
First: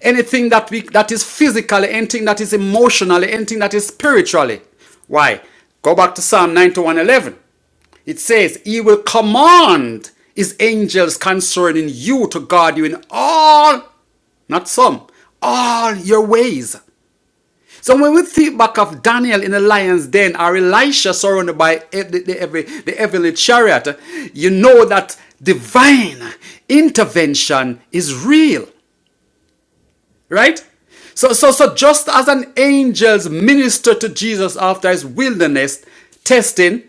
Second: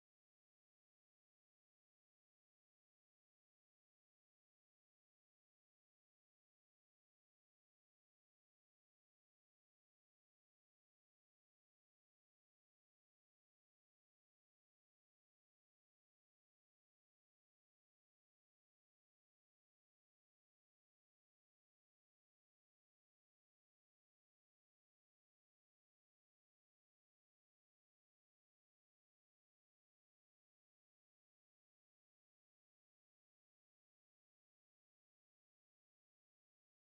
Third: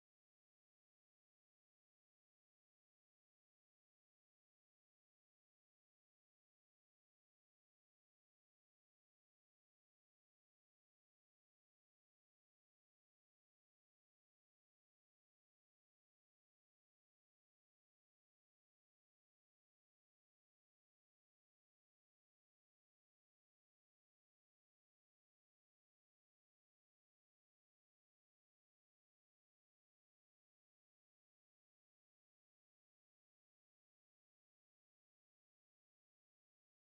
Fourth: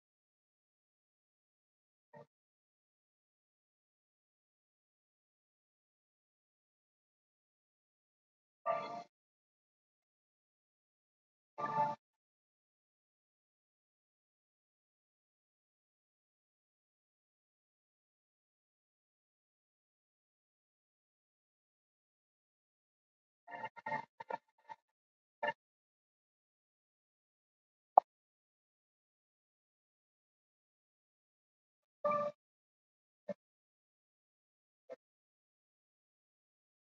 anything that we that is physically, anything that is emotionally, anything that is spiritually. Why? Go back to Psalm 91 11. It says, He will command His angels concerning you to guard you in all, not some, all your ways. So when we think back of Daniel in the lion's den or Elisha surrounded by e- the, the heaven- the heavenly chariot, you know that divine intervention is real, right? So, so, so just as an angel's minister to Jesus after his wilderness testing,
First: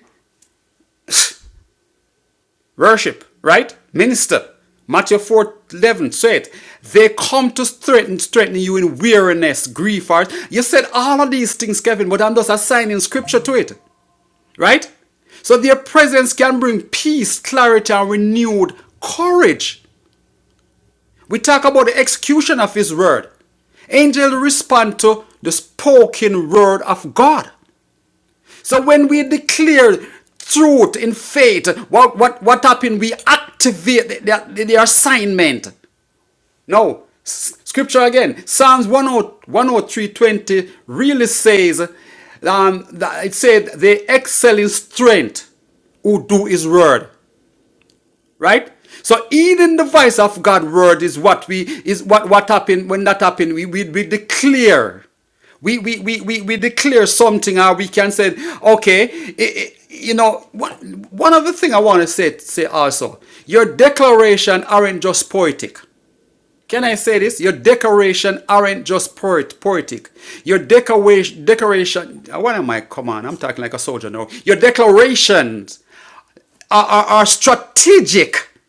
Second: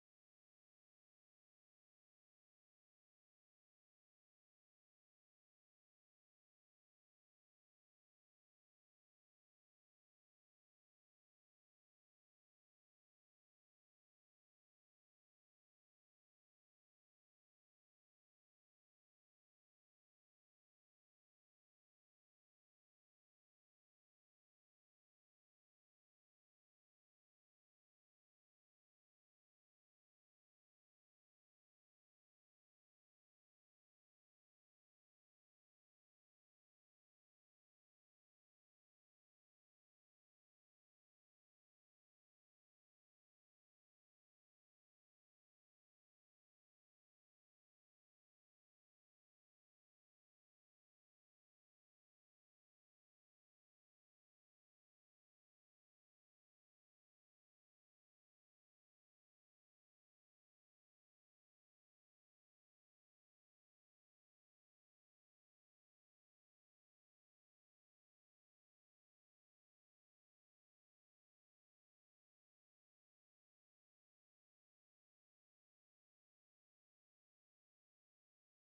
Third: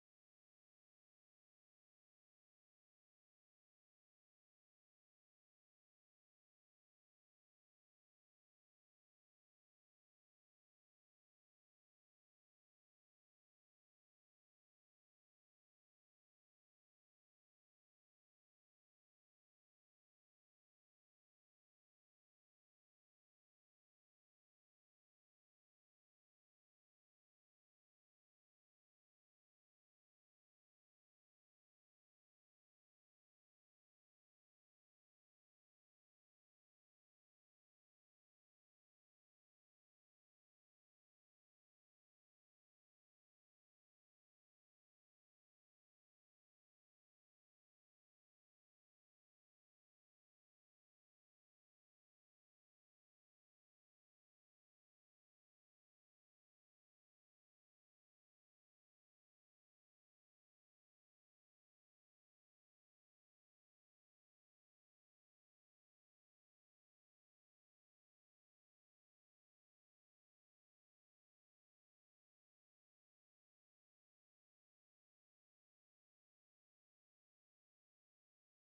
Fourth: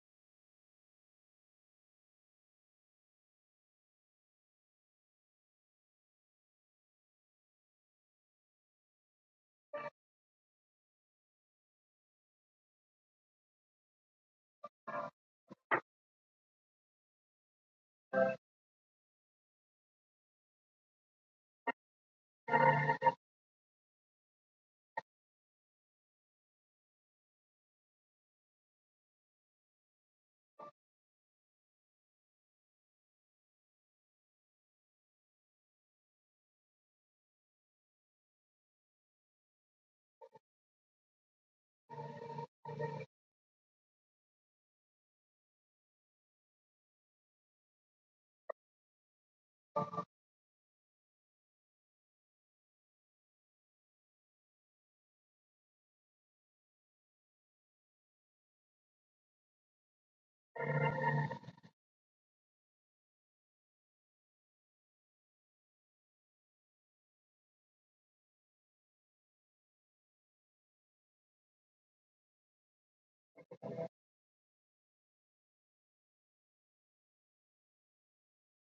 worship, right? Minister. Matthew 4:11 said, They come to threaten, threaten you in weariness, grief, heart. You said all of these things, Kevin, but I'm just assigning scripture to it, right? So their presence can bring peace, clarity, and renewed courage. We talk about the execution of His word. Angels respond to the spoken word of God. So when we declare truth in faith, what what what happened? We activate their, their assignment. No. Scripture again, Psalms 103 really says, um, that- it said, they excel in strength who do his word right so even the voice of god word is what we is what what happened when that happened we we, we declare we we, we we we declare something or we can say okay i- i- you know one, one other thing i want to say say also your declaration aren't just poetic can I say this? Your declaration aren't just poet, poetic. Your decoration, decoration. What am I? Come on, I'm talking like a soldier now. Your declarations are, are, are strategic.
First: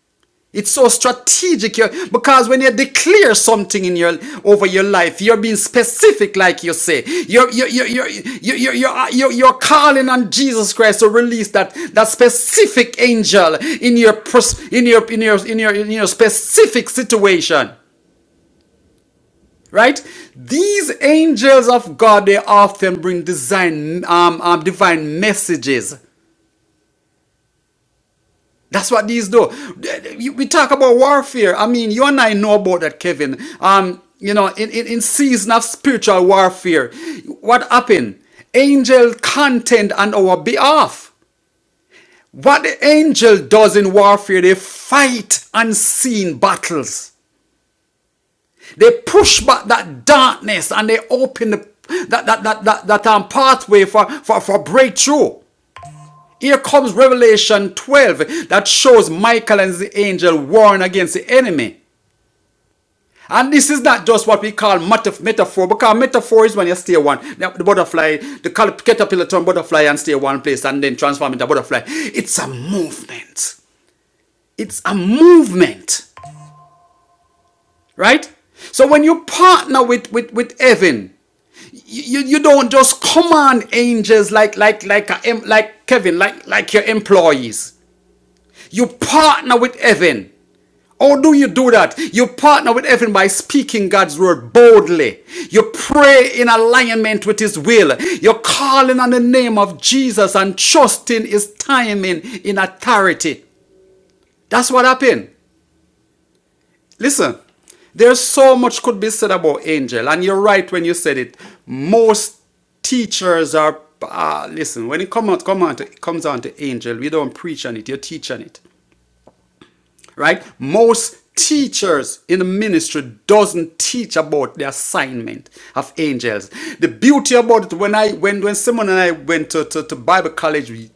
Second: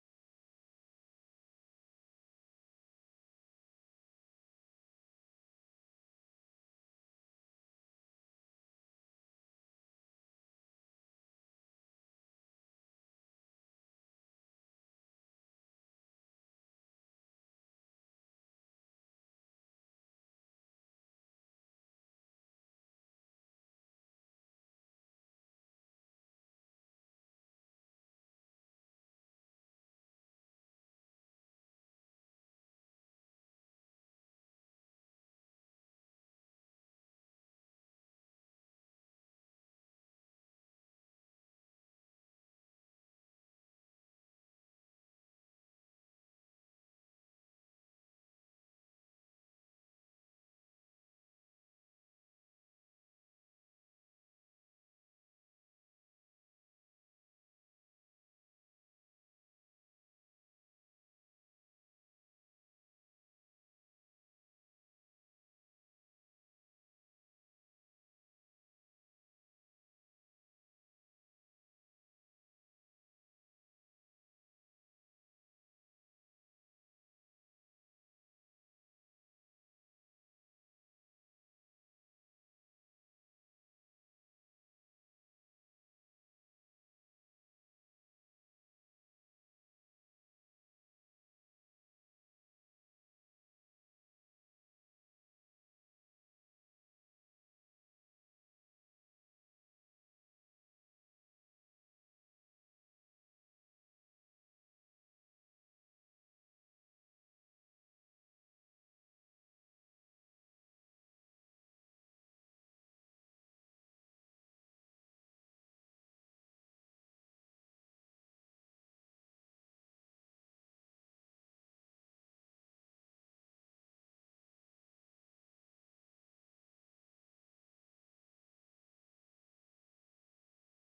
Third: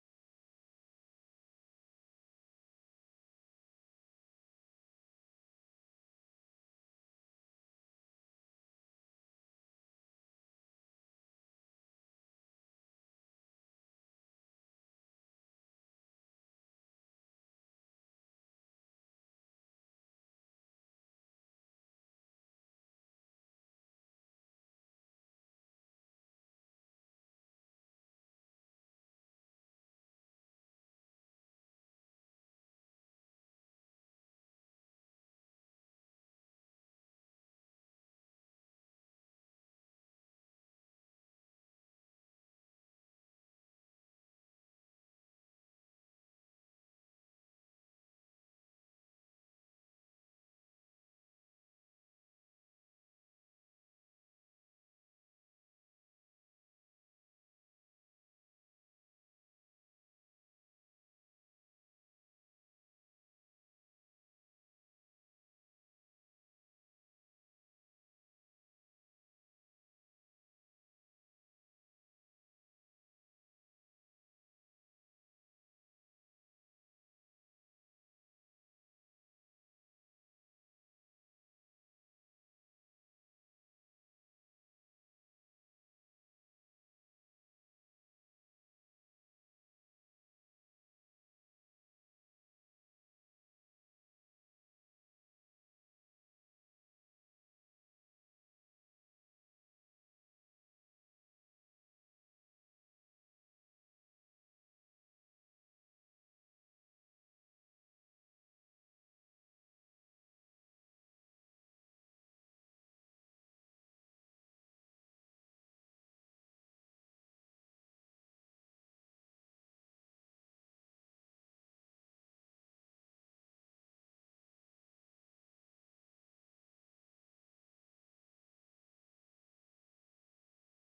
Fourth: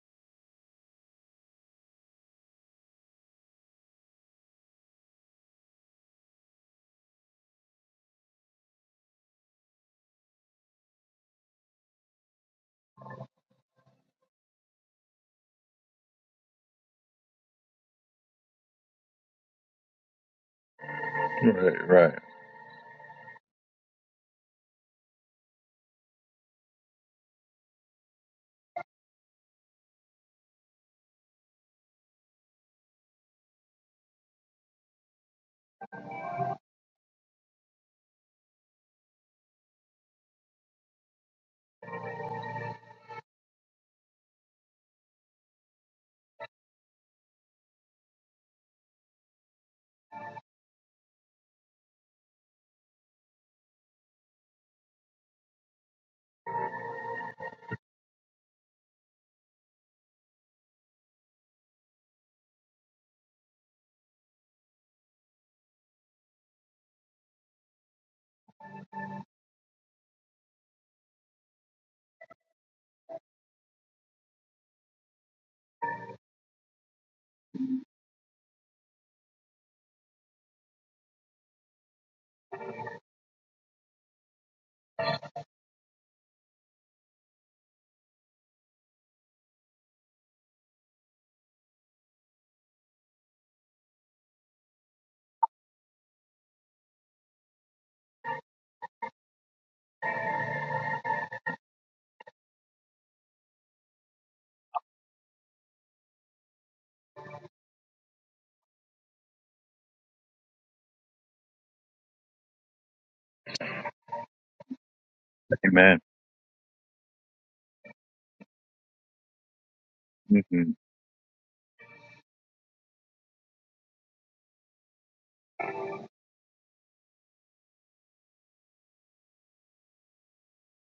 It's so strategic because when you declare something in your over your life, you're being specific, like you say. You're you're you're you're you're you're, you're, uh, you're you're calling on Jesus Christ to release that that specific angel in your pers- in your in your in your in your specific situation. Right? These angels of God they often bring design um, um divine messages That's what these do. We talk about warfare. I mean, you and I know about that, Kevin. Um, you know, in, in, in season of spiritual warfare, what happened? Angel contend on our behalf. What the angel does in warfare, they fight unseen battles. They push back that darkness and they open the, that, that, that, that, that um, pathway for, for, for breakthrough. Here comes Revelation 12 that shows Michael and the angel warring against the enemy. And this is not just what we call metaphor, because metaphor is when you stay one, the butterfly, the caterpillar turn butterfly and stay one place and then transform into butterfly. It's a movement. It's a movement, right? So when you partner with, with, with heaven, you, you don't just command angels like like like a, like Kevin like like your employees. You partner with heaven. How do you do that? You partner with heaven by speaking God's word boldly. You pray in alignment with His will. You're calling on the name of Jesus and trusting His timing in authority. That's what happened. Listen, there's so much could be said about angel, and you're right when you said it. Most teachers are. ah, listen, when it comes out, come on to, comes down to angel, we don't preach on it, you're teaching it. right most teachers in the ministry doesn't teach about the assignment of angels the beauty about it when i when when simon and i went to, to, to bible college we,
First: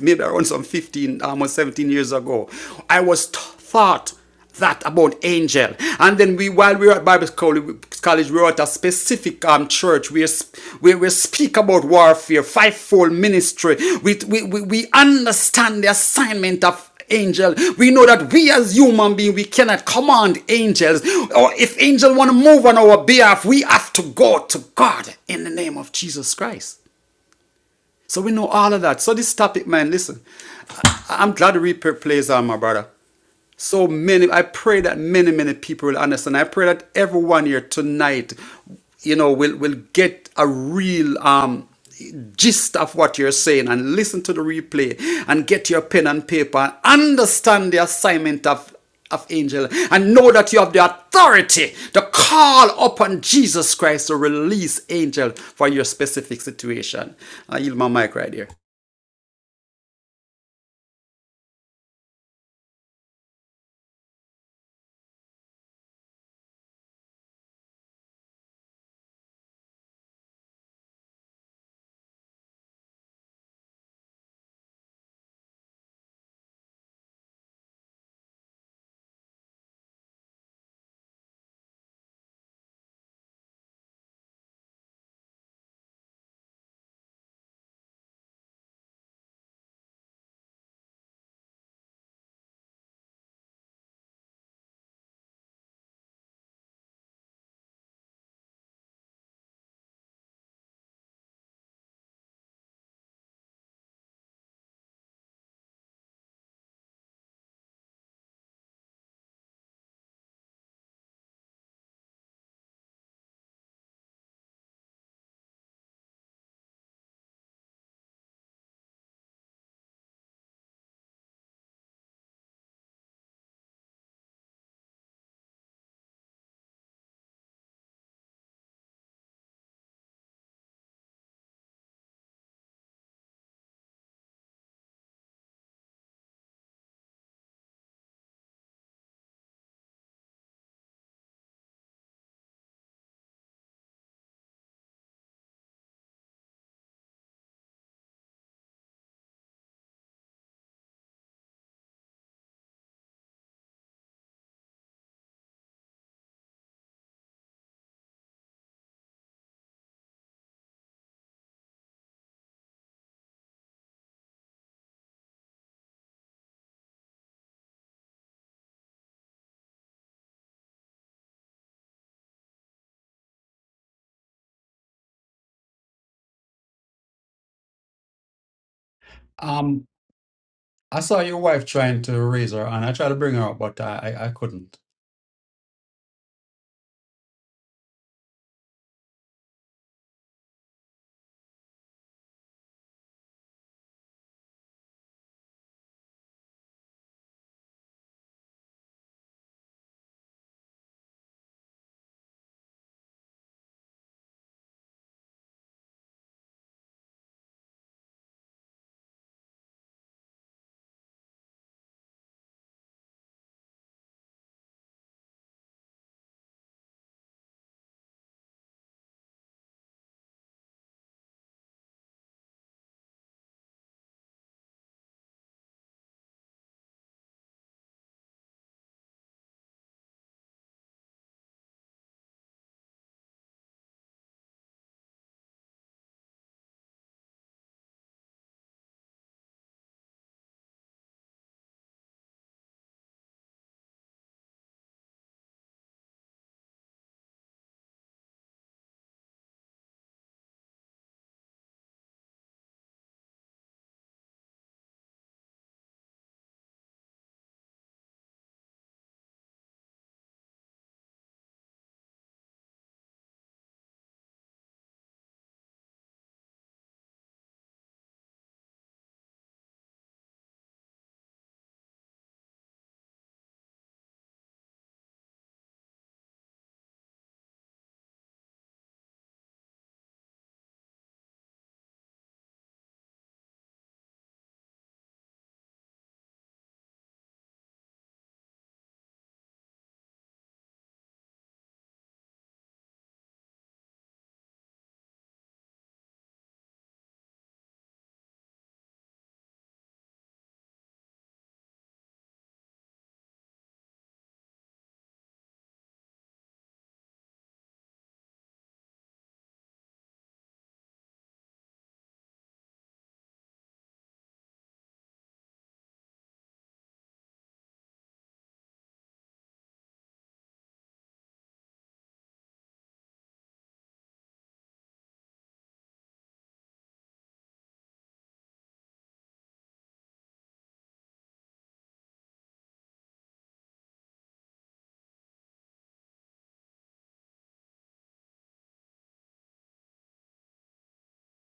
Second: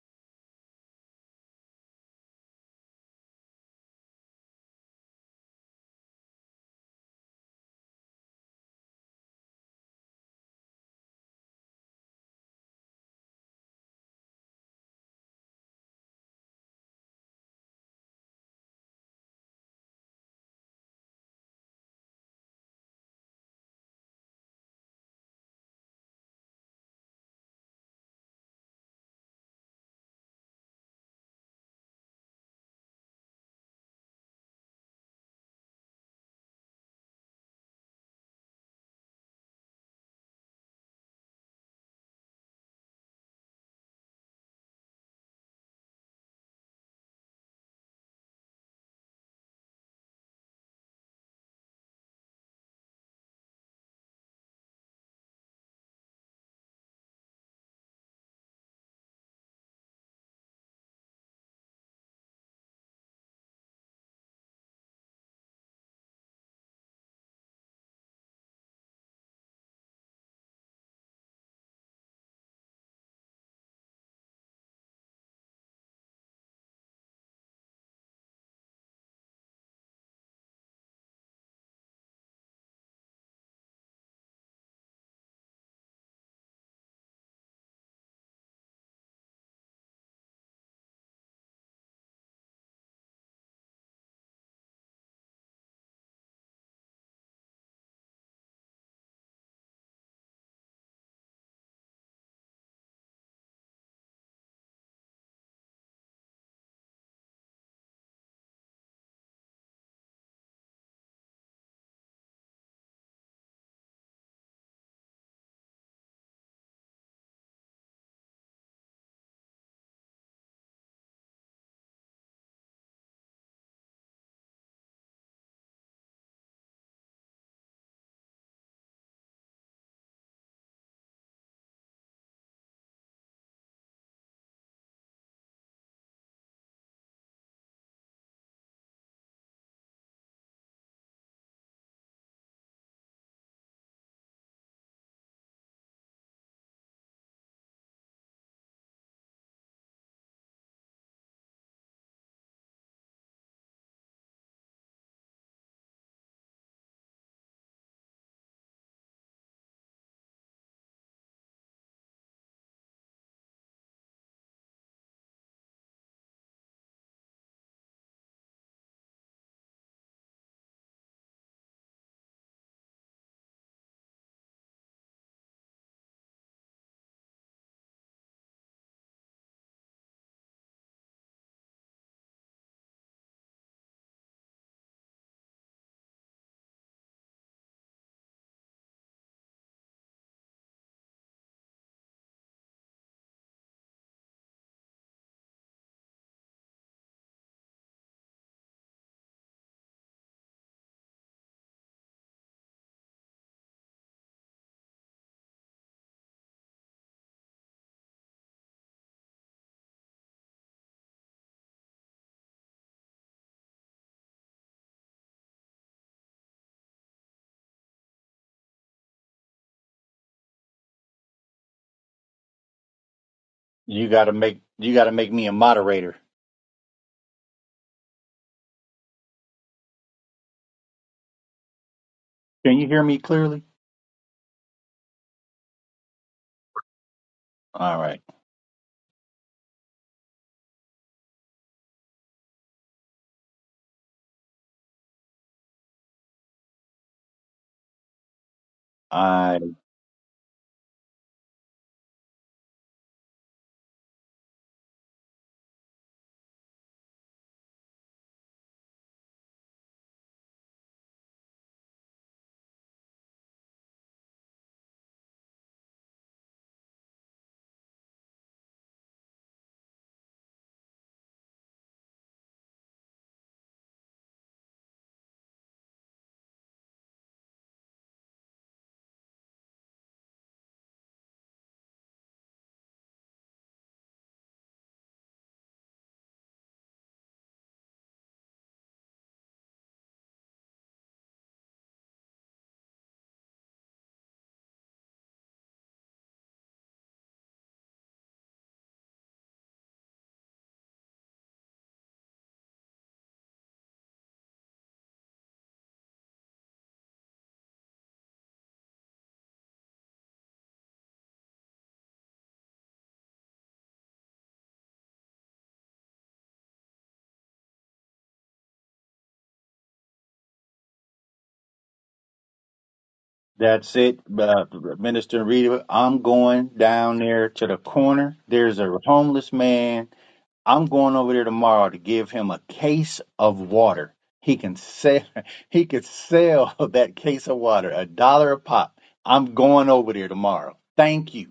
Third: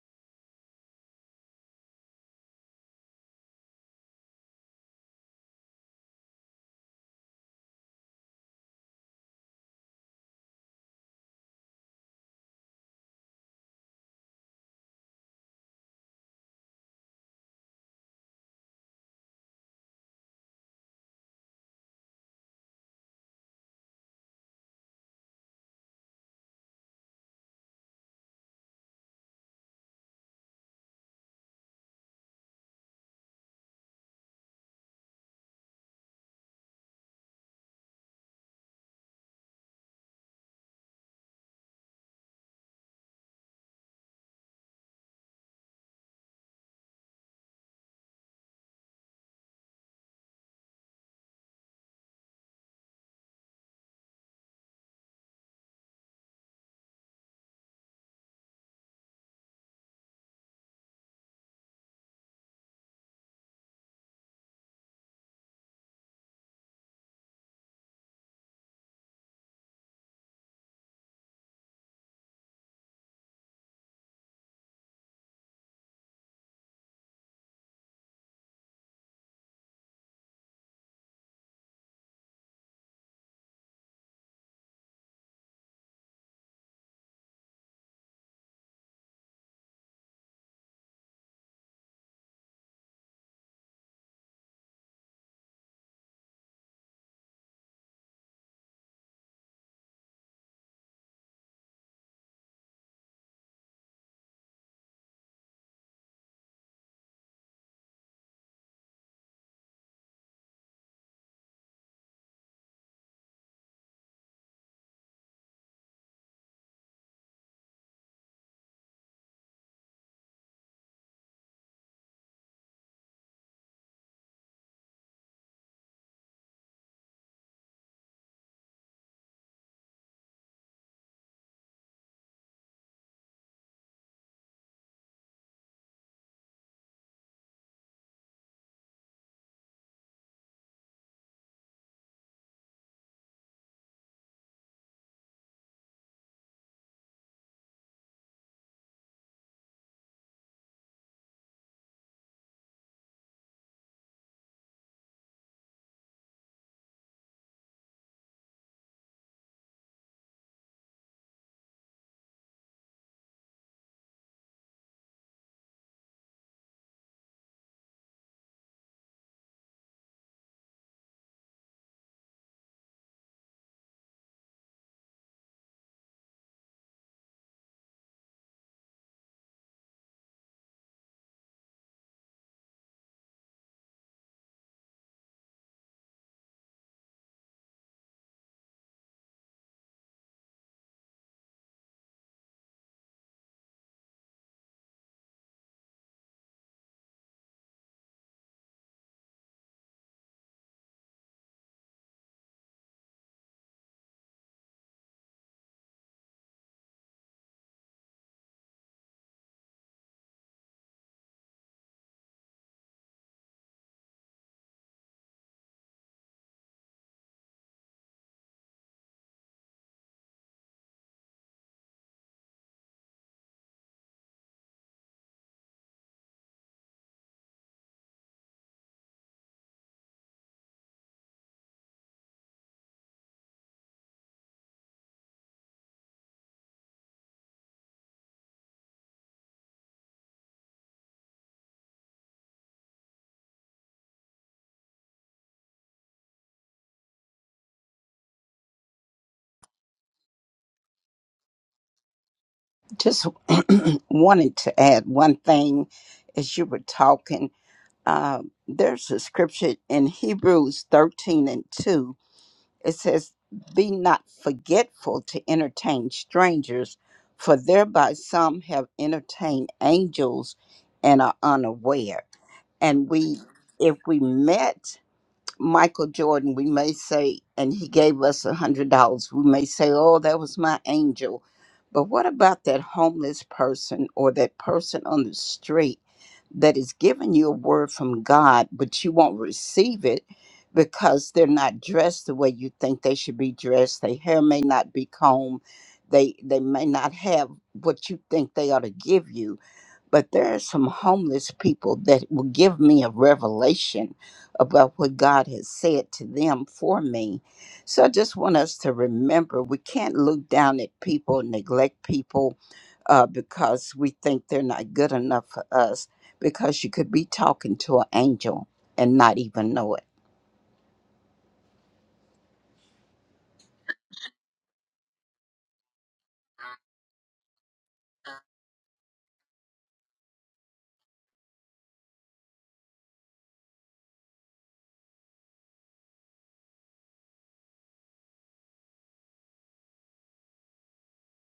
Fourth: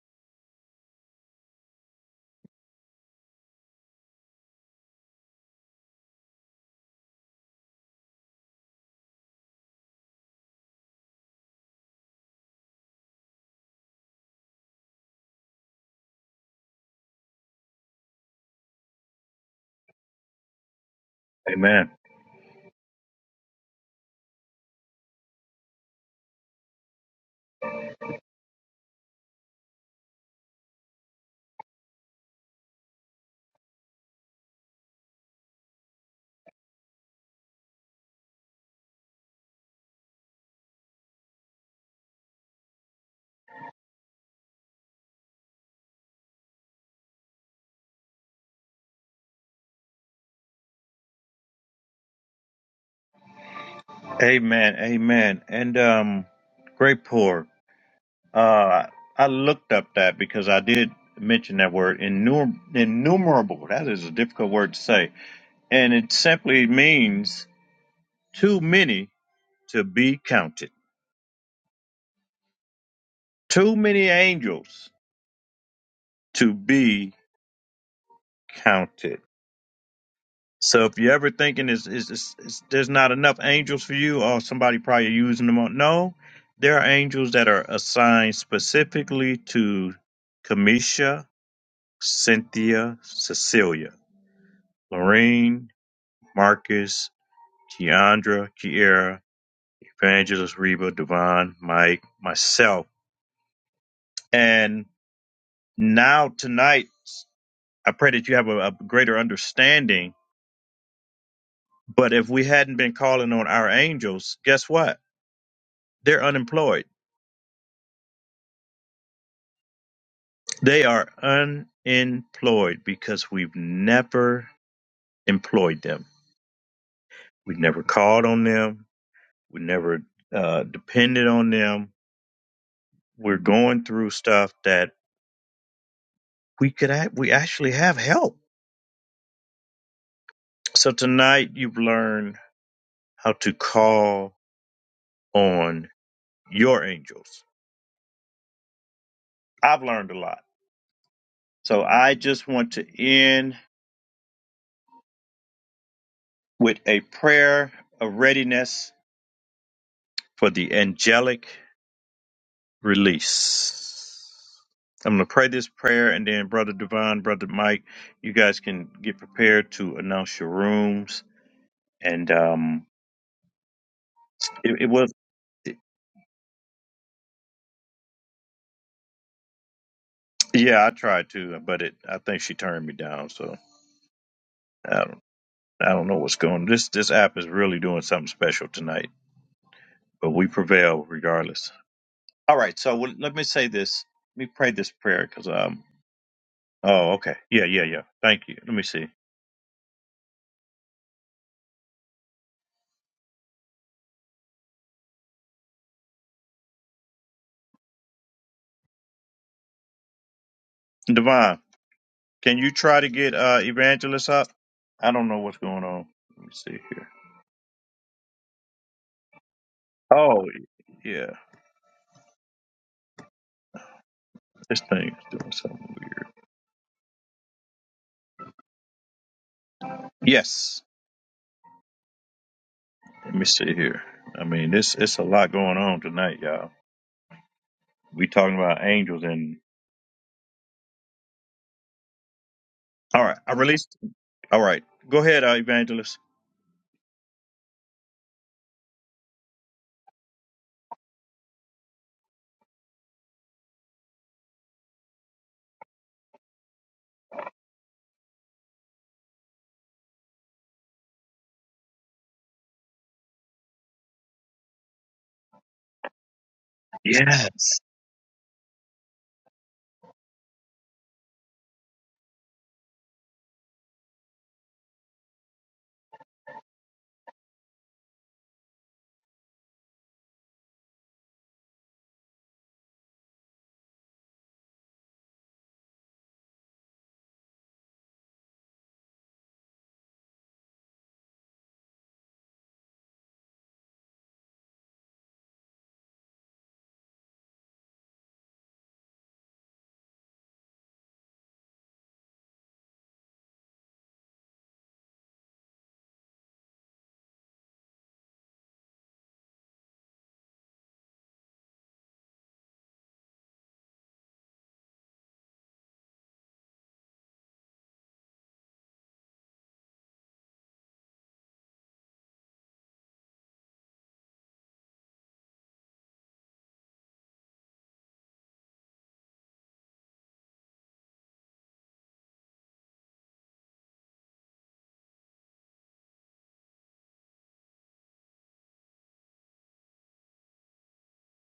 maybe around some 15 almost 17 years ago i was taught that about angel and then we while we were at bible college, we were at a specific um church we we, we speak about warfare fivefold ministry we, we we we understand the assignment of angel we know that we as human beings we cannot command angels or if angels want to move on our behalf we have to go to god in the name of jesus christ so we know all of that so this topic man listen I- am glad the replay plays on my brother so many, I pray that many, many people will understand. I pray that everyone here tonight, you know, will, will get a real um, gist of what you're saying and listen to the replay and get your pen and paper and understand the assignment of of angel and know that you have the authority to call upon Jesus Christ to release angel for your specific situation. I yield my mic right here. Um, I saw your wife trying to raise her and I tried to bring her up, but I, I, I couldn't. You gotta make you gotta make me a moderator. Can you hear me clearly? All right. Uh, Just wanted to add one thing as you were talking. Uh, there's a scripture in Hebrews 13 and 2. It says, Be not forgetful to entertain strangers, for thereby some have entertained angels and are unaware. And we, if we met Michael Jordan, we may say, and he gave us a hundred dollars. We may say, "Oh, that was my angel," but what about that homeless person or that person on the street that is giving you a word from God, but you won't receive it because they're not dressed the way you think they should be dressed. Their hair may not be combed. They they may not have what you think they ought to give you but there are some homeless people that will give me a revelation about what God has said to them for me. So I just want us to remember we can't look down at people, neglect people uh, because we think they're not good enough for us, because you could be talking to an angel and not even know it. that's it, uh, Minister Rita. I'm going down there to the corner. There's a homeless man. I'm going over there tomorrow to give him a case of water. He can sell. He could sell that case of water a dollar a pop. I'm going over there tomorrow. Thank you.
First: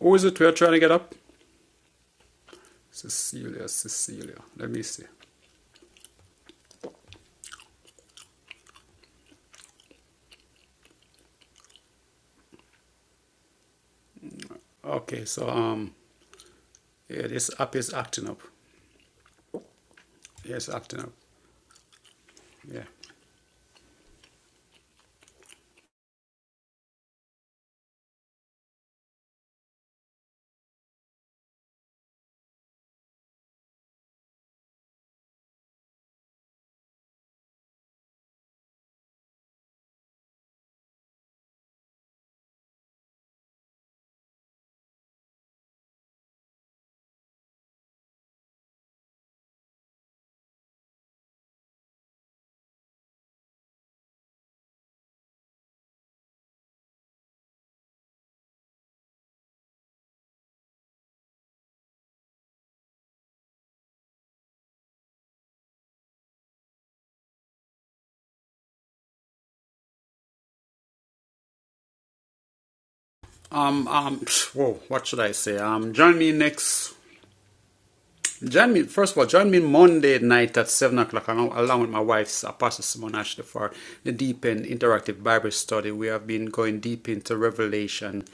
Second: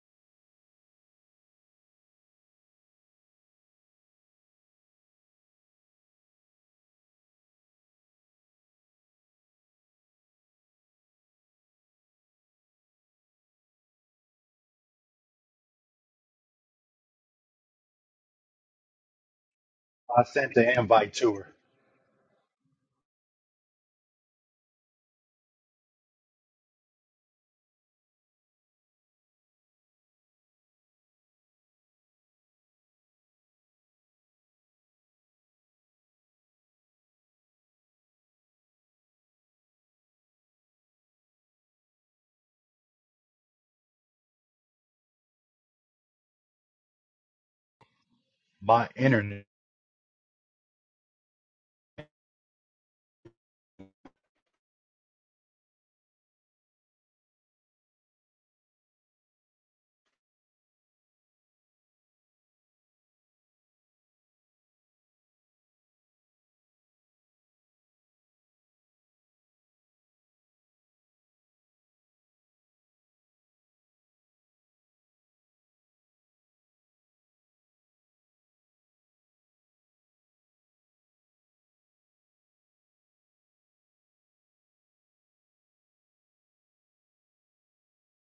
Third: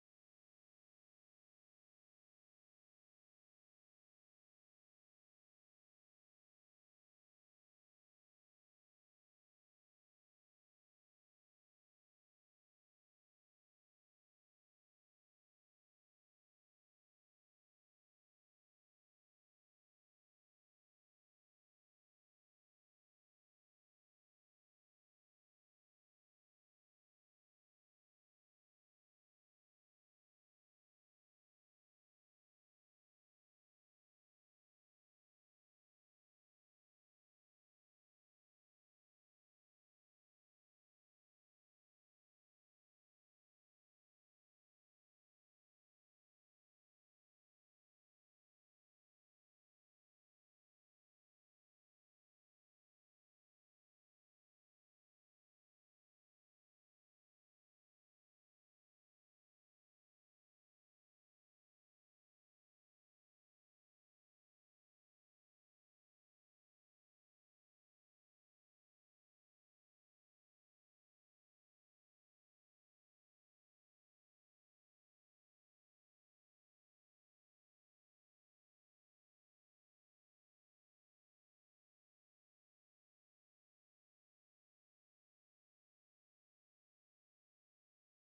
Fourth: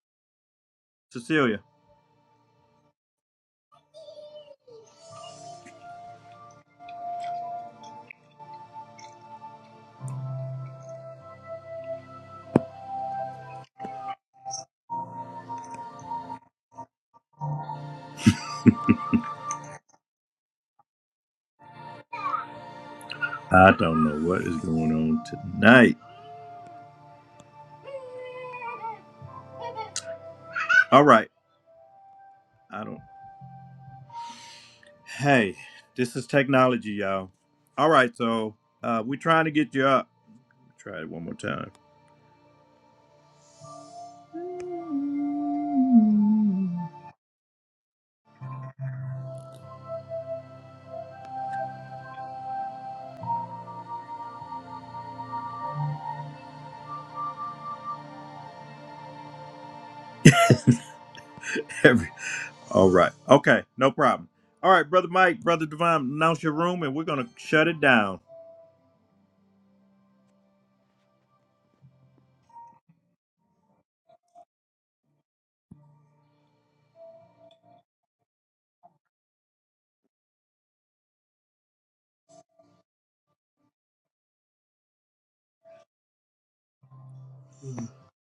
Who is it we're trying to get up? Cecilia, Cecilia. Let me see. Okay, so um, yeah, this app is acting up. I sent Yeah, it's the acting up. invite to her. Yeah. Um, um, whoa, what should I say? Um, join me next Join me, first of all, join me Monday night at 7 o'clock along, along with my wife, Apostle Simone Ashley, for the Deep End Interactive Bible Study. We have been going deep into Revelation,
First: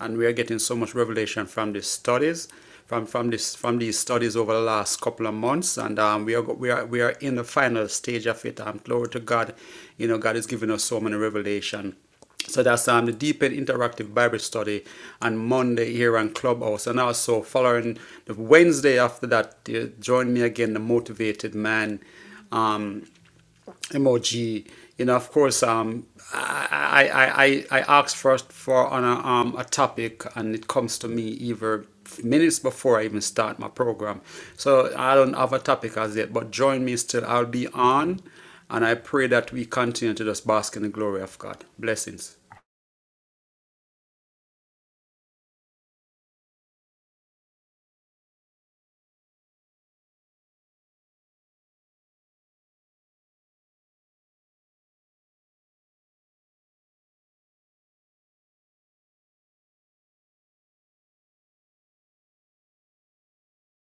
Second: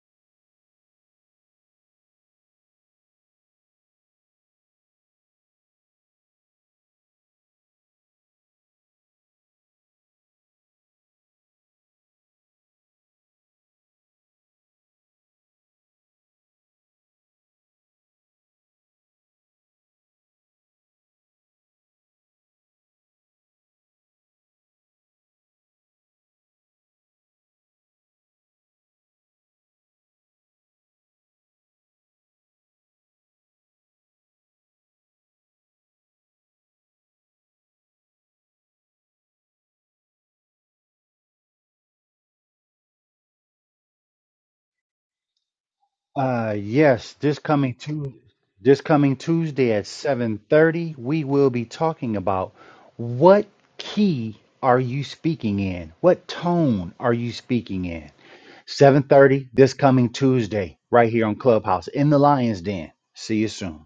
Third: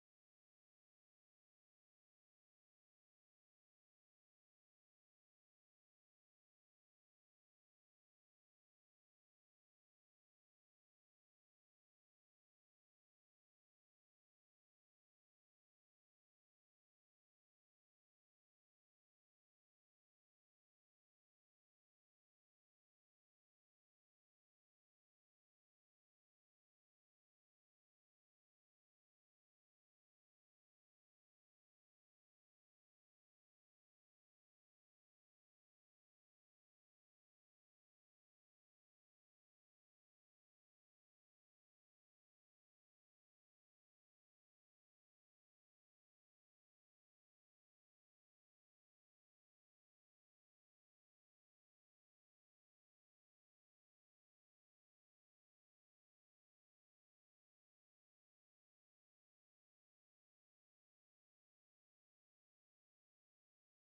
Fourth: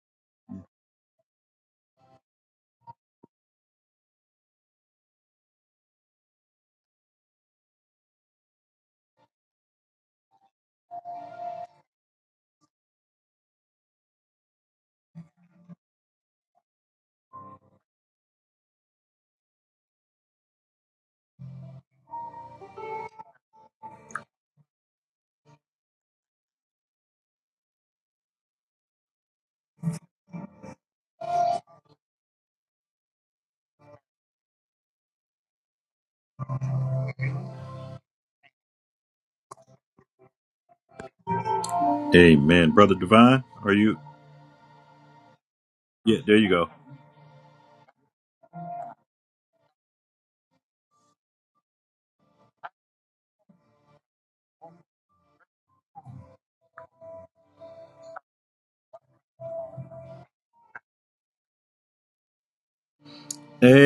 and we are getting so much revelation from these studies, from from this from these studies over the last couple of months, and um, we are we are we are in the final stage of it. Um, glory to God, you know, God is giving us so many revelation so that's um, the Deep End Interactive Bible Study on Monday here on Clubhouse. And also following the Wednesday after that, uh, join me again, the Motivated Man um, emoji. You know, of course, um, I, I, I, I asked first for on a, um, a topic and it comes to me either minutes before I even start my program. So I don't have a topic as yet, but join me still. I'll be on and I pray that we continue to just bask in the glory of God. Blessings. Uh, yes, this coming Tuesday, this coming Tuesday at 7:30, we will be talking about what key are you speaking in? What tone are you speaking in? 7:30 this coming Tuesday right here on Clubhouse in the Lions Den. See you soon.